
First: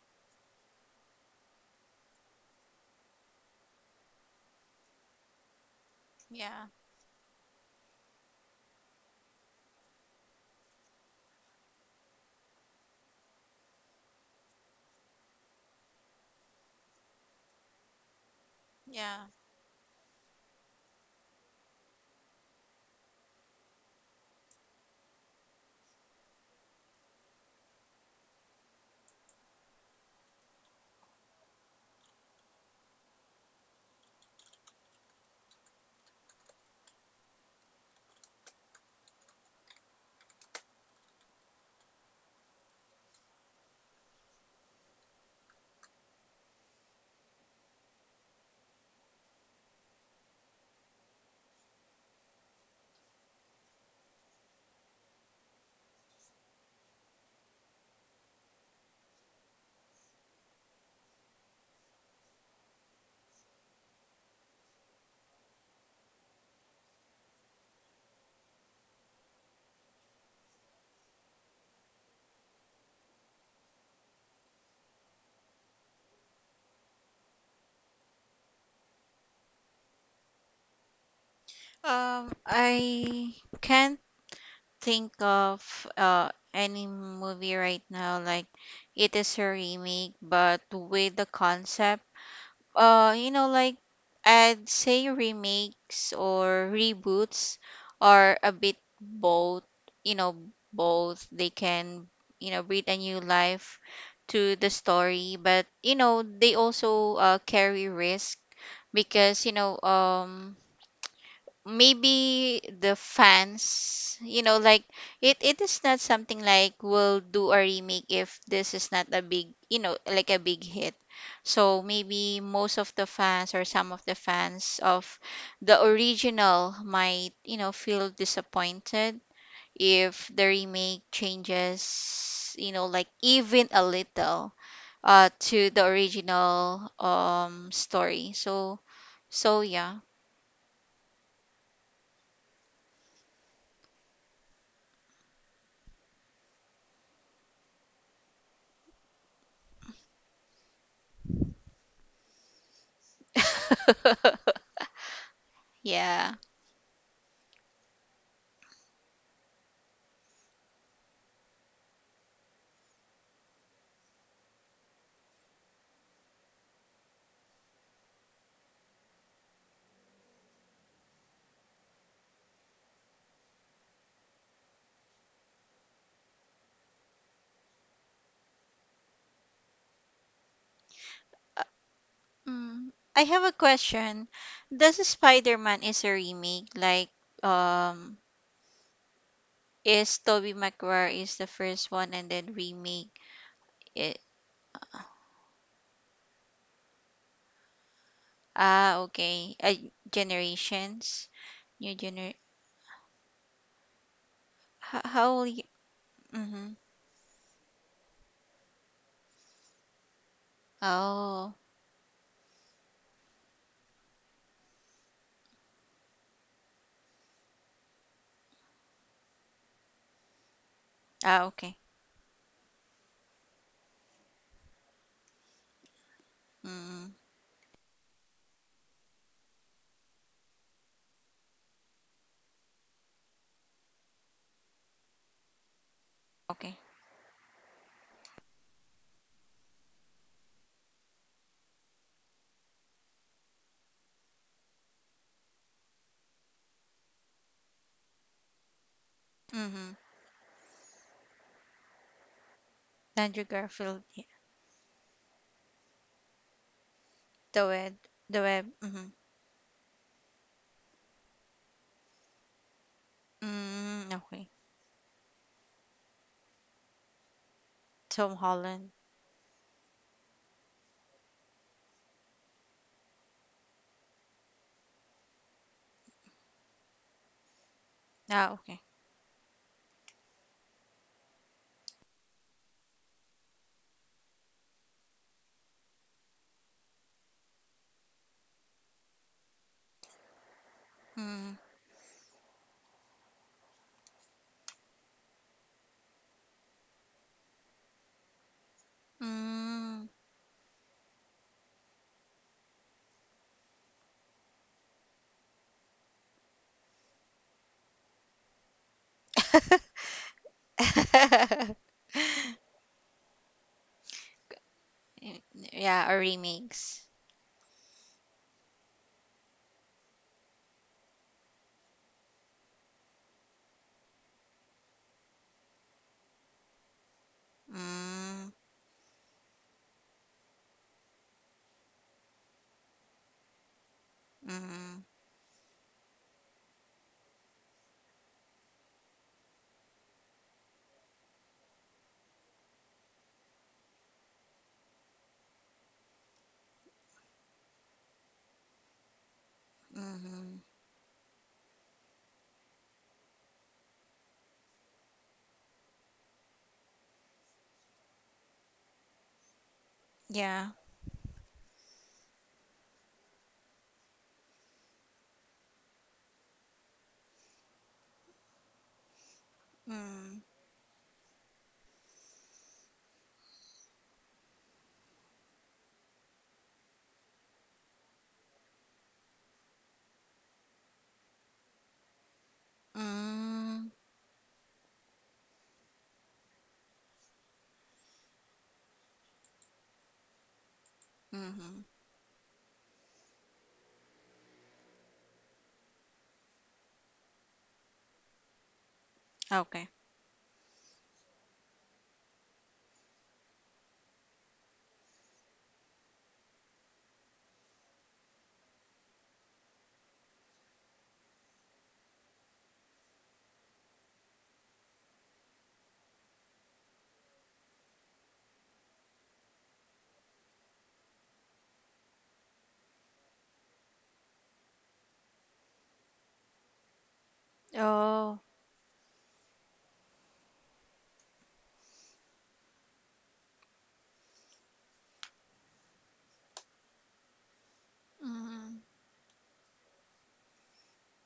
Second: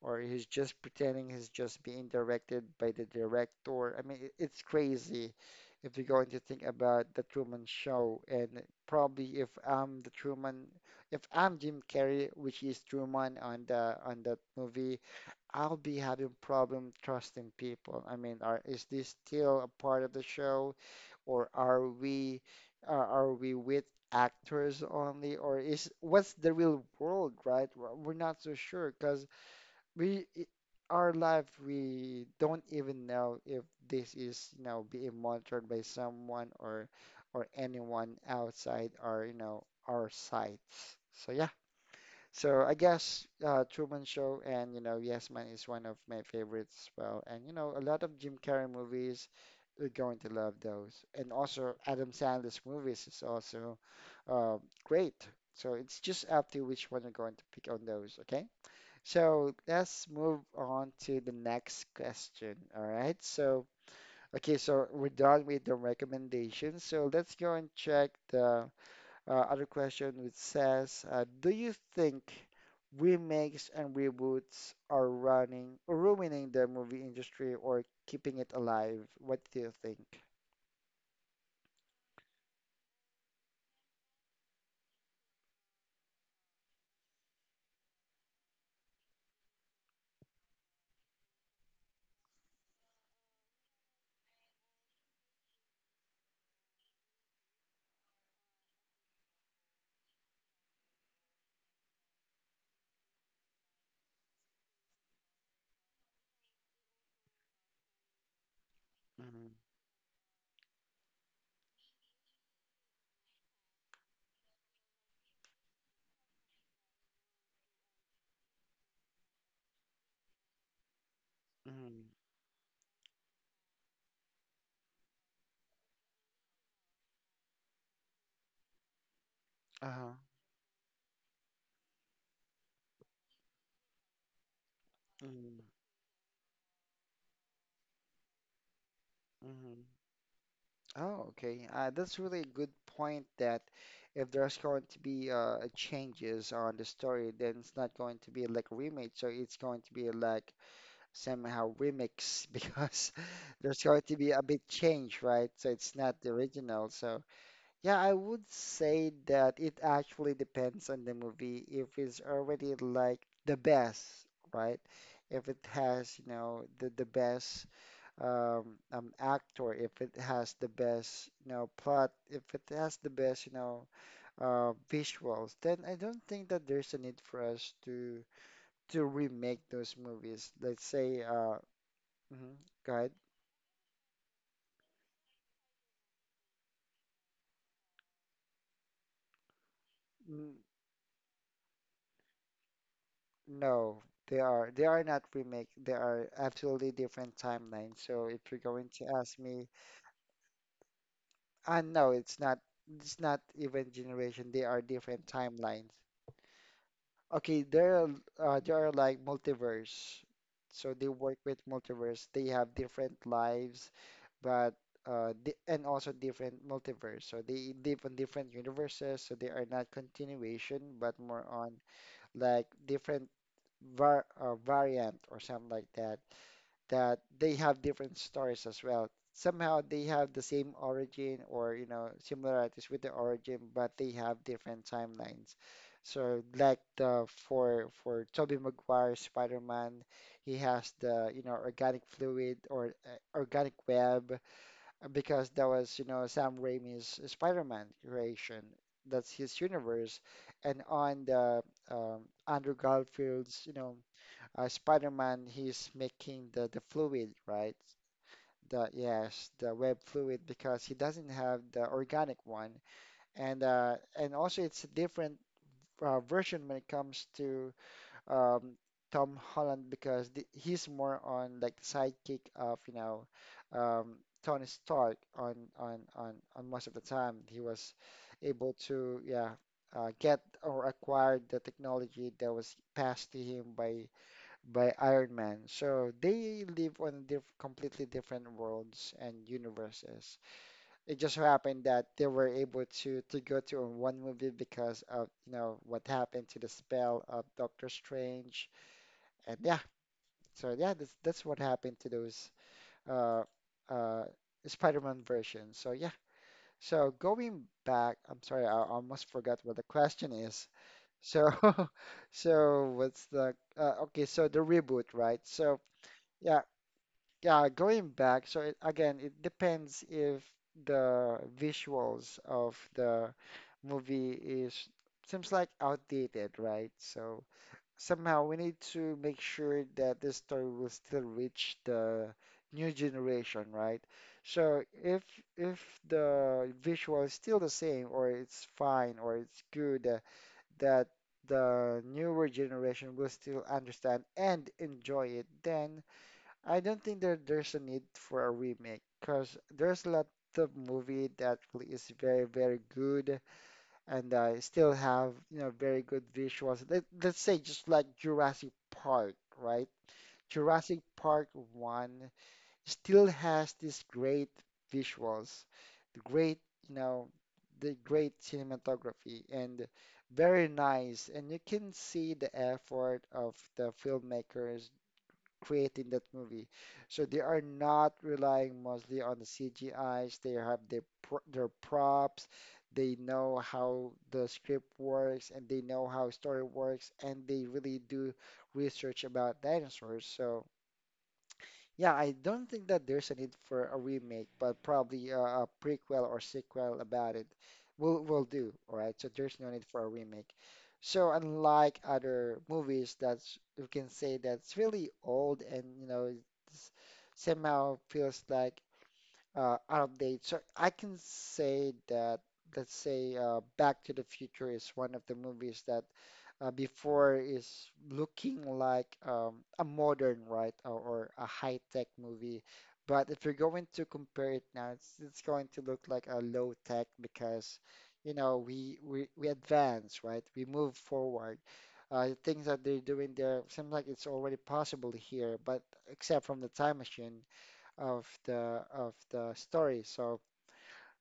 Speaker 1: Or he's just pretending, he's just being directed by the director. I mean, it- it's crazy if you're going to think
Speaker 2: yeah.
Speaker 1: about the Truman Show. And probably if I'm the Truman, if I'm Jim Carrey, which is Truman on the on that movie, I'll be having problem trusting people. I mean, are is this
Speaker 2: Yeah.
Speaker 1: still a part of the show? Or are we with actors only, or is what's the real world, right? We're not so sure, because we i- our life, we don't even know if this is, you know, being monitored by someone or anyone outside our, you know, our sight. So yeah, so I guess Truman Show and, you know, Yes Man is one of my favorites as well. And you know, a lot of Jim Carrey movies, you're going to love those. And also Adam Sandler's movies is also uh, great. So it's just up to which one you're going to pick on those. Okay. So let's move on to the next question. All right. So okay. So we're done with the recommendations. So let's go and check the other question, which says, do you think remakes and reboots are running or ruining the movie industry or keeping it alive? What do you think?
Speaker 2: I can't think of any movie right now. Like, it is a remake, but with the concept. uh you know like I'd say remakes or reboots are a bit both. you know they can, breathe a new life to the story, but they also carry risk,
Speaker 1: Mm-hmm.
Speaker 2: because maybe the fans, it it is not something like we'll do a remake if this is not a big, a big hit. So
Speaker 1: Mm-hmm.
Speaker 2: maybe most of the fans or some of the fans of the original might, feel disappointed
Speaker 1: Uh-huh.
Speaker 2: if the remake changes, even a little
Speaker 1: Mm-hmm.
Speaker 2: to the original story. So, so
Speaker 1: Mm-hmm.
Speaker 2: yeah.
Speaker 1: Oh, okay. That's really a good point, that if there's going to be changes on the story, then it's not going to be like a remake, so it's going to be like somehow remix because there's going to be a bit change, right? So it's not the
Speaker 2: Yeah.
Speaker 1: original. So yeah, I would say that it actually depends on the movie. If it's already like the best, right? If it has, you know, the best actor, if it has the best, you know, plot, if it has the best, you know, visuals, then I don't think that there's a need for us to remake those movies. Let's say
Speaker 2: Uh,
Speaker 1: hmm.
Speaker 2: mm.
Speaker 1: Right?
Speaker 2: I have a question. Does Spider-Man is a remake? Like, um is Tobey
Speaker 1: N
Speaker 2: Maguire is the first one and then remake
Speaker 1: No,
Speaker 2: it?
Speaker 1: they are not remake. They are absolutely different timelines. So if you're going
Speaker 2: Ah,
Speaker 1: to ask
Speaker 2: okay.
Speaker 1: me,
Speaker 2: Generations,
Speaker 1: ah
Speaker 2: new
Speaker 1: no,
Speaker 2: gener.
Speaker 1: it's not. It's not even generation. They are
Speaker 2: How,
Speaker 1: different
Speaker 2: how will.
Speaker 1: timelines.
Speaker 2: Mm-hmm.
Speaker 1: Okay, there are like multiverse. So they work
Speaker 2: Oh.
Speaker 1: with multiverse. They have different lives, but di and also different multiverse. So they live on different universes. So they are not continuation, but
Speaker 2: Ah,
Speaker 1: more
Speaker 2: okay.
Speaker 1: on like different variant or something like that,
Speaker 2: Mm.
Speaker 1: that they have different stories as well. Somehow they have the same origin or, you know, similarities with the origin, but they have different timelines. So
Speaker 2: Okay.
Speaker 1: like the for Tobey Maguire Spider-Man, he has the, you know, organic fluid or organic web because that was, you know, Sam Raimi's Spider-Man creation. That's his
Speaker 2: Mm-hmm.
Speaker 1: universe. And on the Andrew
Speaker 2: Andrew
Speaker 1: Garfield's, you know,
Speaker 2: Garfield. Yeah.
Speaker 1: Spider-Man, he's making the fluid,
Speaker 2: The
Speaker 1: right?
Speaker 2: web. The web.
Speaker 1: The
Speaker 2: Mm-hmm.
Speaker 1: yes, the web fluid because he doesn't have the organic one, and uh,
Speaker 2: Mm,
Speaker 1: and
Speaker 2: okay.
Speaker 1: also it's a different version when it comes to
Speaker 2: Tom
Speaker 1: um,
Speaker 2: Holland.
Speaker 1: Tom Holland because th he's more on like the sidekick of, you know, um, Tony Stark. On most of the time he was
Speaker 2: Ah,
Speaker 1: able
Speaker 2: okay.
Speaker 1: to, yeah, get or acquire the technology that was passed to him by Iron Man. So they live on diff completely different worlds and universes. It just so
Speaker 2: Mm.
Speaker 1: happened that they were able to go to in one movie because of, you know, what happened to the spell of Doctor Strange. And yeah,
Speaker 2: Mm.
Speaker 1: so, that's what happened to those uh uh Spider-Man versions. So yeah. So going back, I'm sorry, I almost forgot what the question is. So so what's the okay, so the reboot, right? So
Speaker 2: Yeah, or
Speaker 1: yeah,
Speaker 2: remakes.
Speaker 1: Yeah, going back, so it, again, it depends if the visuals of the movie is seems like outdated, right? So somehow
Speaker 2: Mm,
Speaker 1: we need to make sure that this story will still reach the new generation, right? So
Speaker 2: mm-hmm,
Speaker 1: if the visual is still the same or it's fine or it's good, that the newer generation will still understand and enjoy it, then I don't think that there's a need for a remake, because there's a lot
Speaker 2: mm-hmm.
Speaker 1: of movie that is very, very good and still have, you know, very good visuals. Let's say just like Jurassic Park, right?
Speaker 2: Yeah.
Speaker 1: Jurassic Park 1 still has these great visuals, the great, you know, the great cinematography and
Speaker 2: Mm,
Speaker 1: very nice. And you can see the effort of the filmmakers creating that movie. So they are not relying mostly on the CGIs. They have their pro their props. They know
Speaker 2: mm,
Speaker 1: how the script works and they know how story works, and they really do research about dinosaurs. So
Speaker 2: mm-hmm.
Speaker 1: yeah, I don't think that there's a need for a remake, but probably a prequel or sequel about it will do. All right, so there's no need
Speaker 2: Okay.
Speaker 1: for a remake. So unlike other movies that you can say that's really old and, you know, it's somehow feels like out of date. So I can say that, let's say, Back to the Future is one of the movies that before is looking like a modern, right, or a high-tech movie. But if you're going to compare it now, it's going to look like a low-tech because, you
Speaker 2: Oh.
Speaker 1: know, we advance, right? We move forward. The things that they're doing there seems like it's already possible here, but except from the time machine of
Speaker 2: Mm,
Speaker 1: the story. So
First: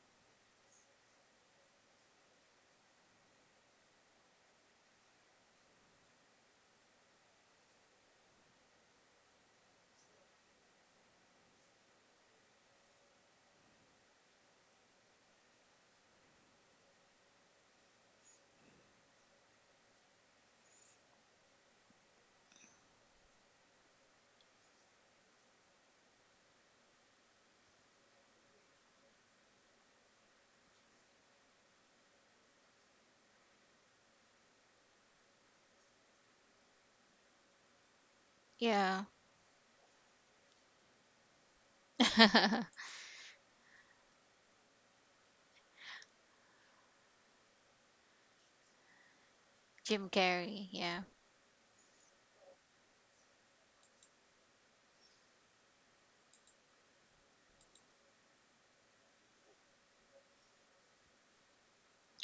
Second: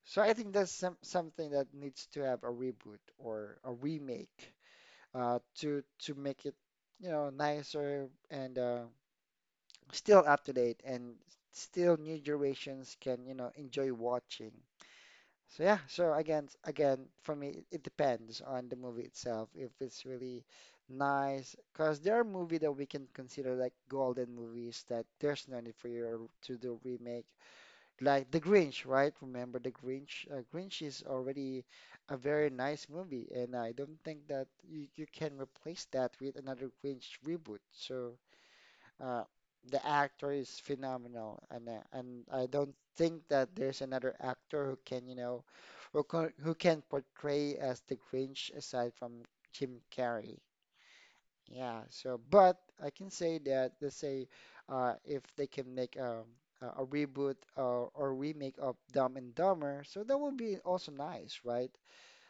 Speaker 1: so I think that's some, something that needs to have a reboot or a remake to make it, you know, nicer and, still up to date, and still new generations can, you know, enjoy watching. So yeah, so again for me it depends on the movie itself if it's really nice, because there are movies that we can consider like golden movies that there's no need for you to do remake, like The Grinch, right? Remember The Grinch? Grinch is already a very nice movie, and I don't think that you can replace that with another Grinch reboot. So
Speaker 2: yeah.
Speaker 1: uh, the actor is phenomenal, and and I don't think that there's another actor who can, you know, who can portray as the Grinch aside from Jim
Speaker 2: Jim
Speaker 1: Carrey.
Speaker 2: Carrey. Yeah.
Speaker 1: Yeah, so but I can say that, let's say, if they can make a reboot or remake of Dumb and Dumber, so that would be also nice, right?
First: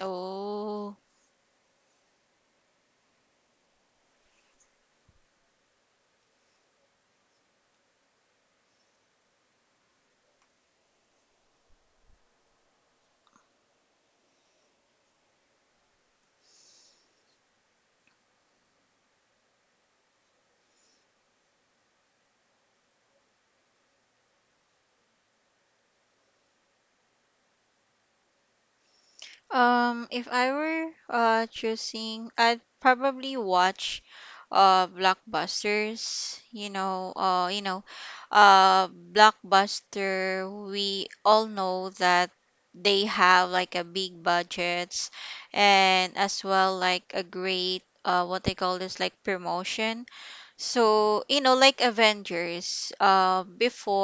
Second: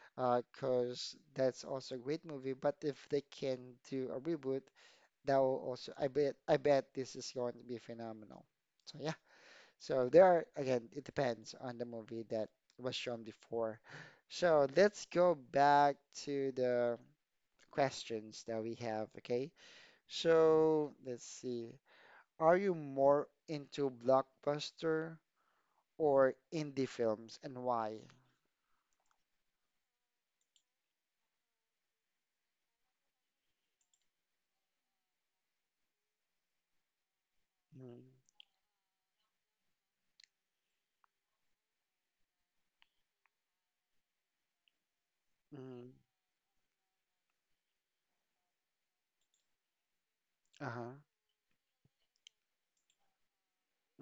Speaker 2: Oh.
Speaker 1: Because that's also a great movie. But if they can do a reboot, that will also, I bet this is going to be phenomenal. So yeah, so there are, again, it depends on the movie that was shown before. So let's go back to the questions that we have, okay? So let's see. Are you more into blockbuster or indie films, and why?
Speaker 2: If I were choosing, I'd probably watch blockbusters.
Speaker 1: Mm,
Speaker 2: Blockbuster. We all know that they have like a big budgets,
Speaker 1: mm,
Speaker 2: and as well like a great what they call this, like promotion.
Speaker 1: uh-huh,
Speaker 2: So, like Avengers.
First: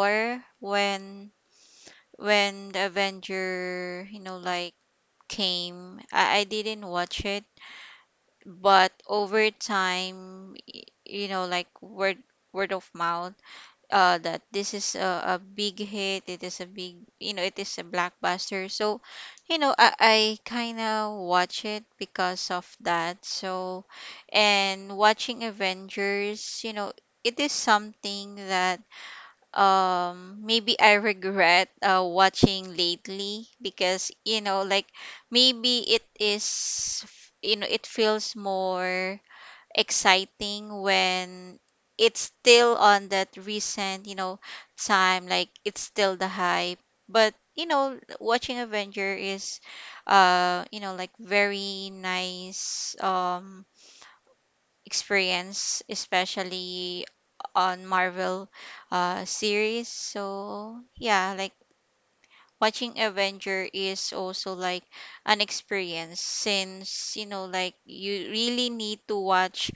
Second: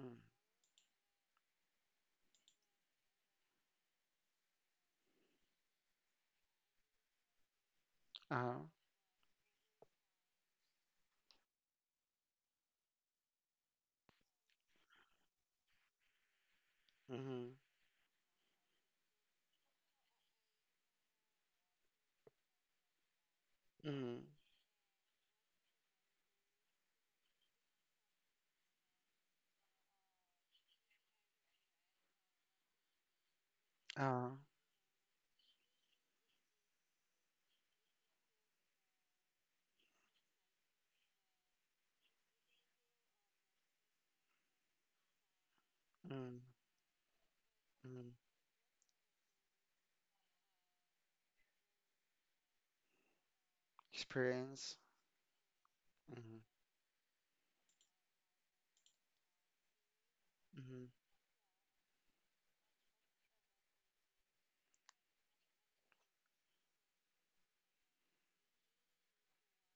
Speaker 1: mm,
Speaker 2: when the Avenger, came. I didn't watch it,
Speaker 1: uh-huh,
Speaker 2: but over time, word of mouth, that this is a big hit. It is a big,
Speaker 1: mm,
Speaker 2: it is a blockbuster. So, I kind of watch it because of that. So,
Speaker 1: mm,
Speaker 2: and watching Avengers, it is something that, maybe I regret watching lately, because
Speaker 1: uh-huh,
Speaker 2: maybe it is, it feels more exciting when it's still on that recent, time, like it's still the
Speaker 1: mm,
Speaker 2: hype. But
Speaker 1: mm.
Speaker 2: watching Avenger is very nice,
Speaker 1: Experience.
Speaker 2: experience,
Speaker 1: Mm,
Speaker 2: especially on Marvel series. So
Speaker 1: mm,
Speaker 2: yeah, like watching Avenger is also like an experience, since you really need to watch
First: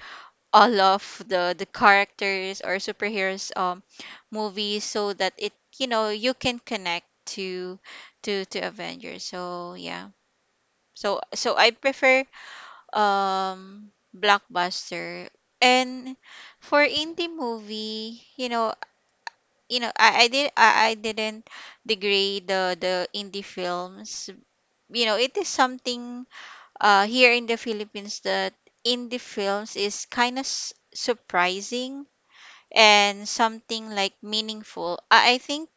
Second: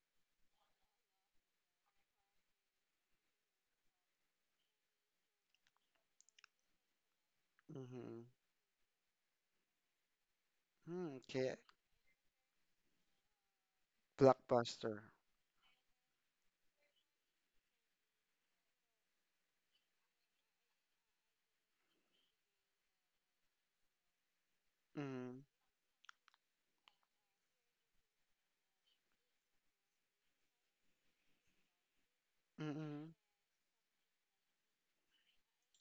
Speaker 2: all of the characters or superheroes, movies, so that it, you can connect to
Speaker 1: mm,
Speaker 2: to Avengers. So yeah.
Speaker 1: mm,
Speaker 2: So
Speaker 1: okay.
Speaker 2: so I prefer um
Speaker 1: Blockbuster.
Speaker 2: blockbuster. And for indie movie, you know I did I didn't degrade the indie films. It
Speaker 1: Mm,
Speaker 2: is something here in the Philippines that indie films is kind of surprising,
Speaker 1: mm, mm,
Speaker 2: and something like meaningful. I think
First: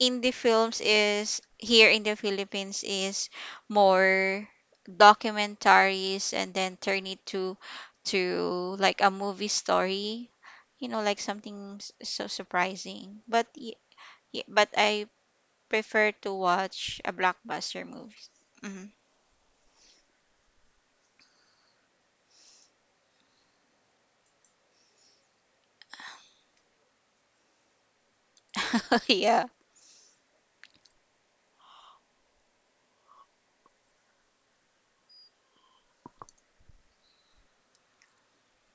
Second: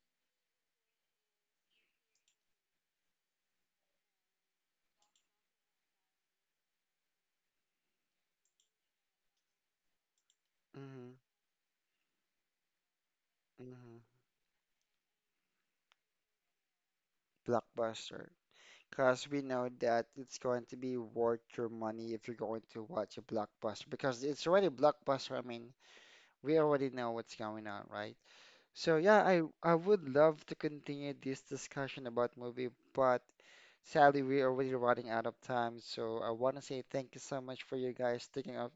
Speaker 2: indie films is, here in the Philippines, is more documentaries, and then turn it to like a movie story,
Speaker 1: mm,
Speaker 2: something so surprising. But
Speaker 1: mm.
Speaker 2: but I prefer to watch a blockbuster movie.
Speaker 1: Blockbuster.
Speaker 2: Mhm.
Speaker 1: Because we know that it's going to be worth your money if you're going to watch a blockbuster. Because it's already a blockbuster. I mean, we already know what's going on, right? So yeah, I
Speaker 2: Yeah.
Speaker 1: I would love to continue this discussion about movie, but sadly we're already running out of time. So I want to say thank you so much for you guys taking out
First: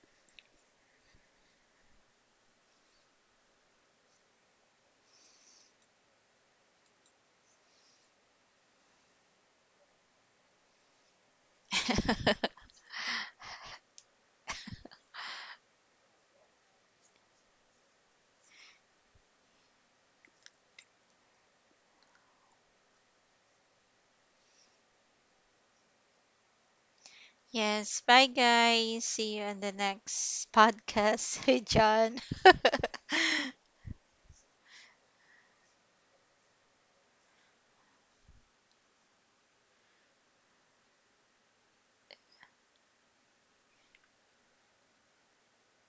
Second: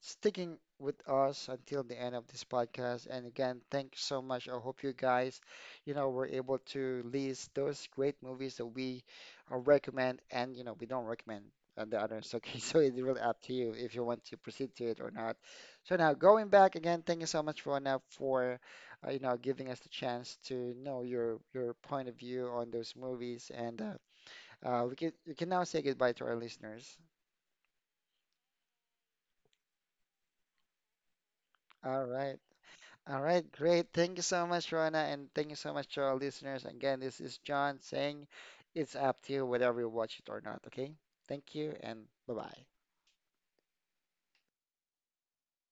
Speaker 1: sticking with us until the end of this podcast. And again, thanks so much. I hope you guys, you know, were able to list those great movies that we recommend and, you know, we don't recommend the others. Okay, so it's really up to you if you want to proceed to it or not. So now going back again, thank you so much, Rona, for, you know, giving us the chance to know your point of view on those movies. And we can now say goodbye to our listeners.
Speaker 2: Yes, bye guys. See you on the next podcast. Hey
Speaker 1: All
Speaker 2: John.
Speaker 1: right. All right, great. Thank you so much, Rona, and thank you so much to our listeners. Again, this is John saying it's up to you whether you watch it or not, okay? Thank you, and bye-bye.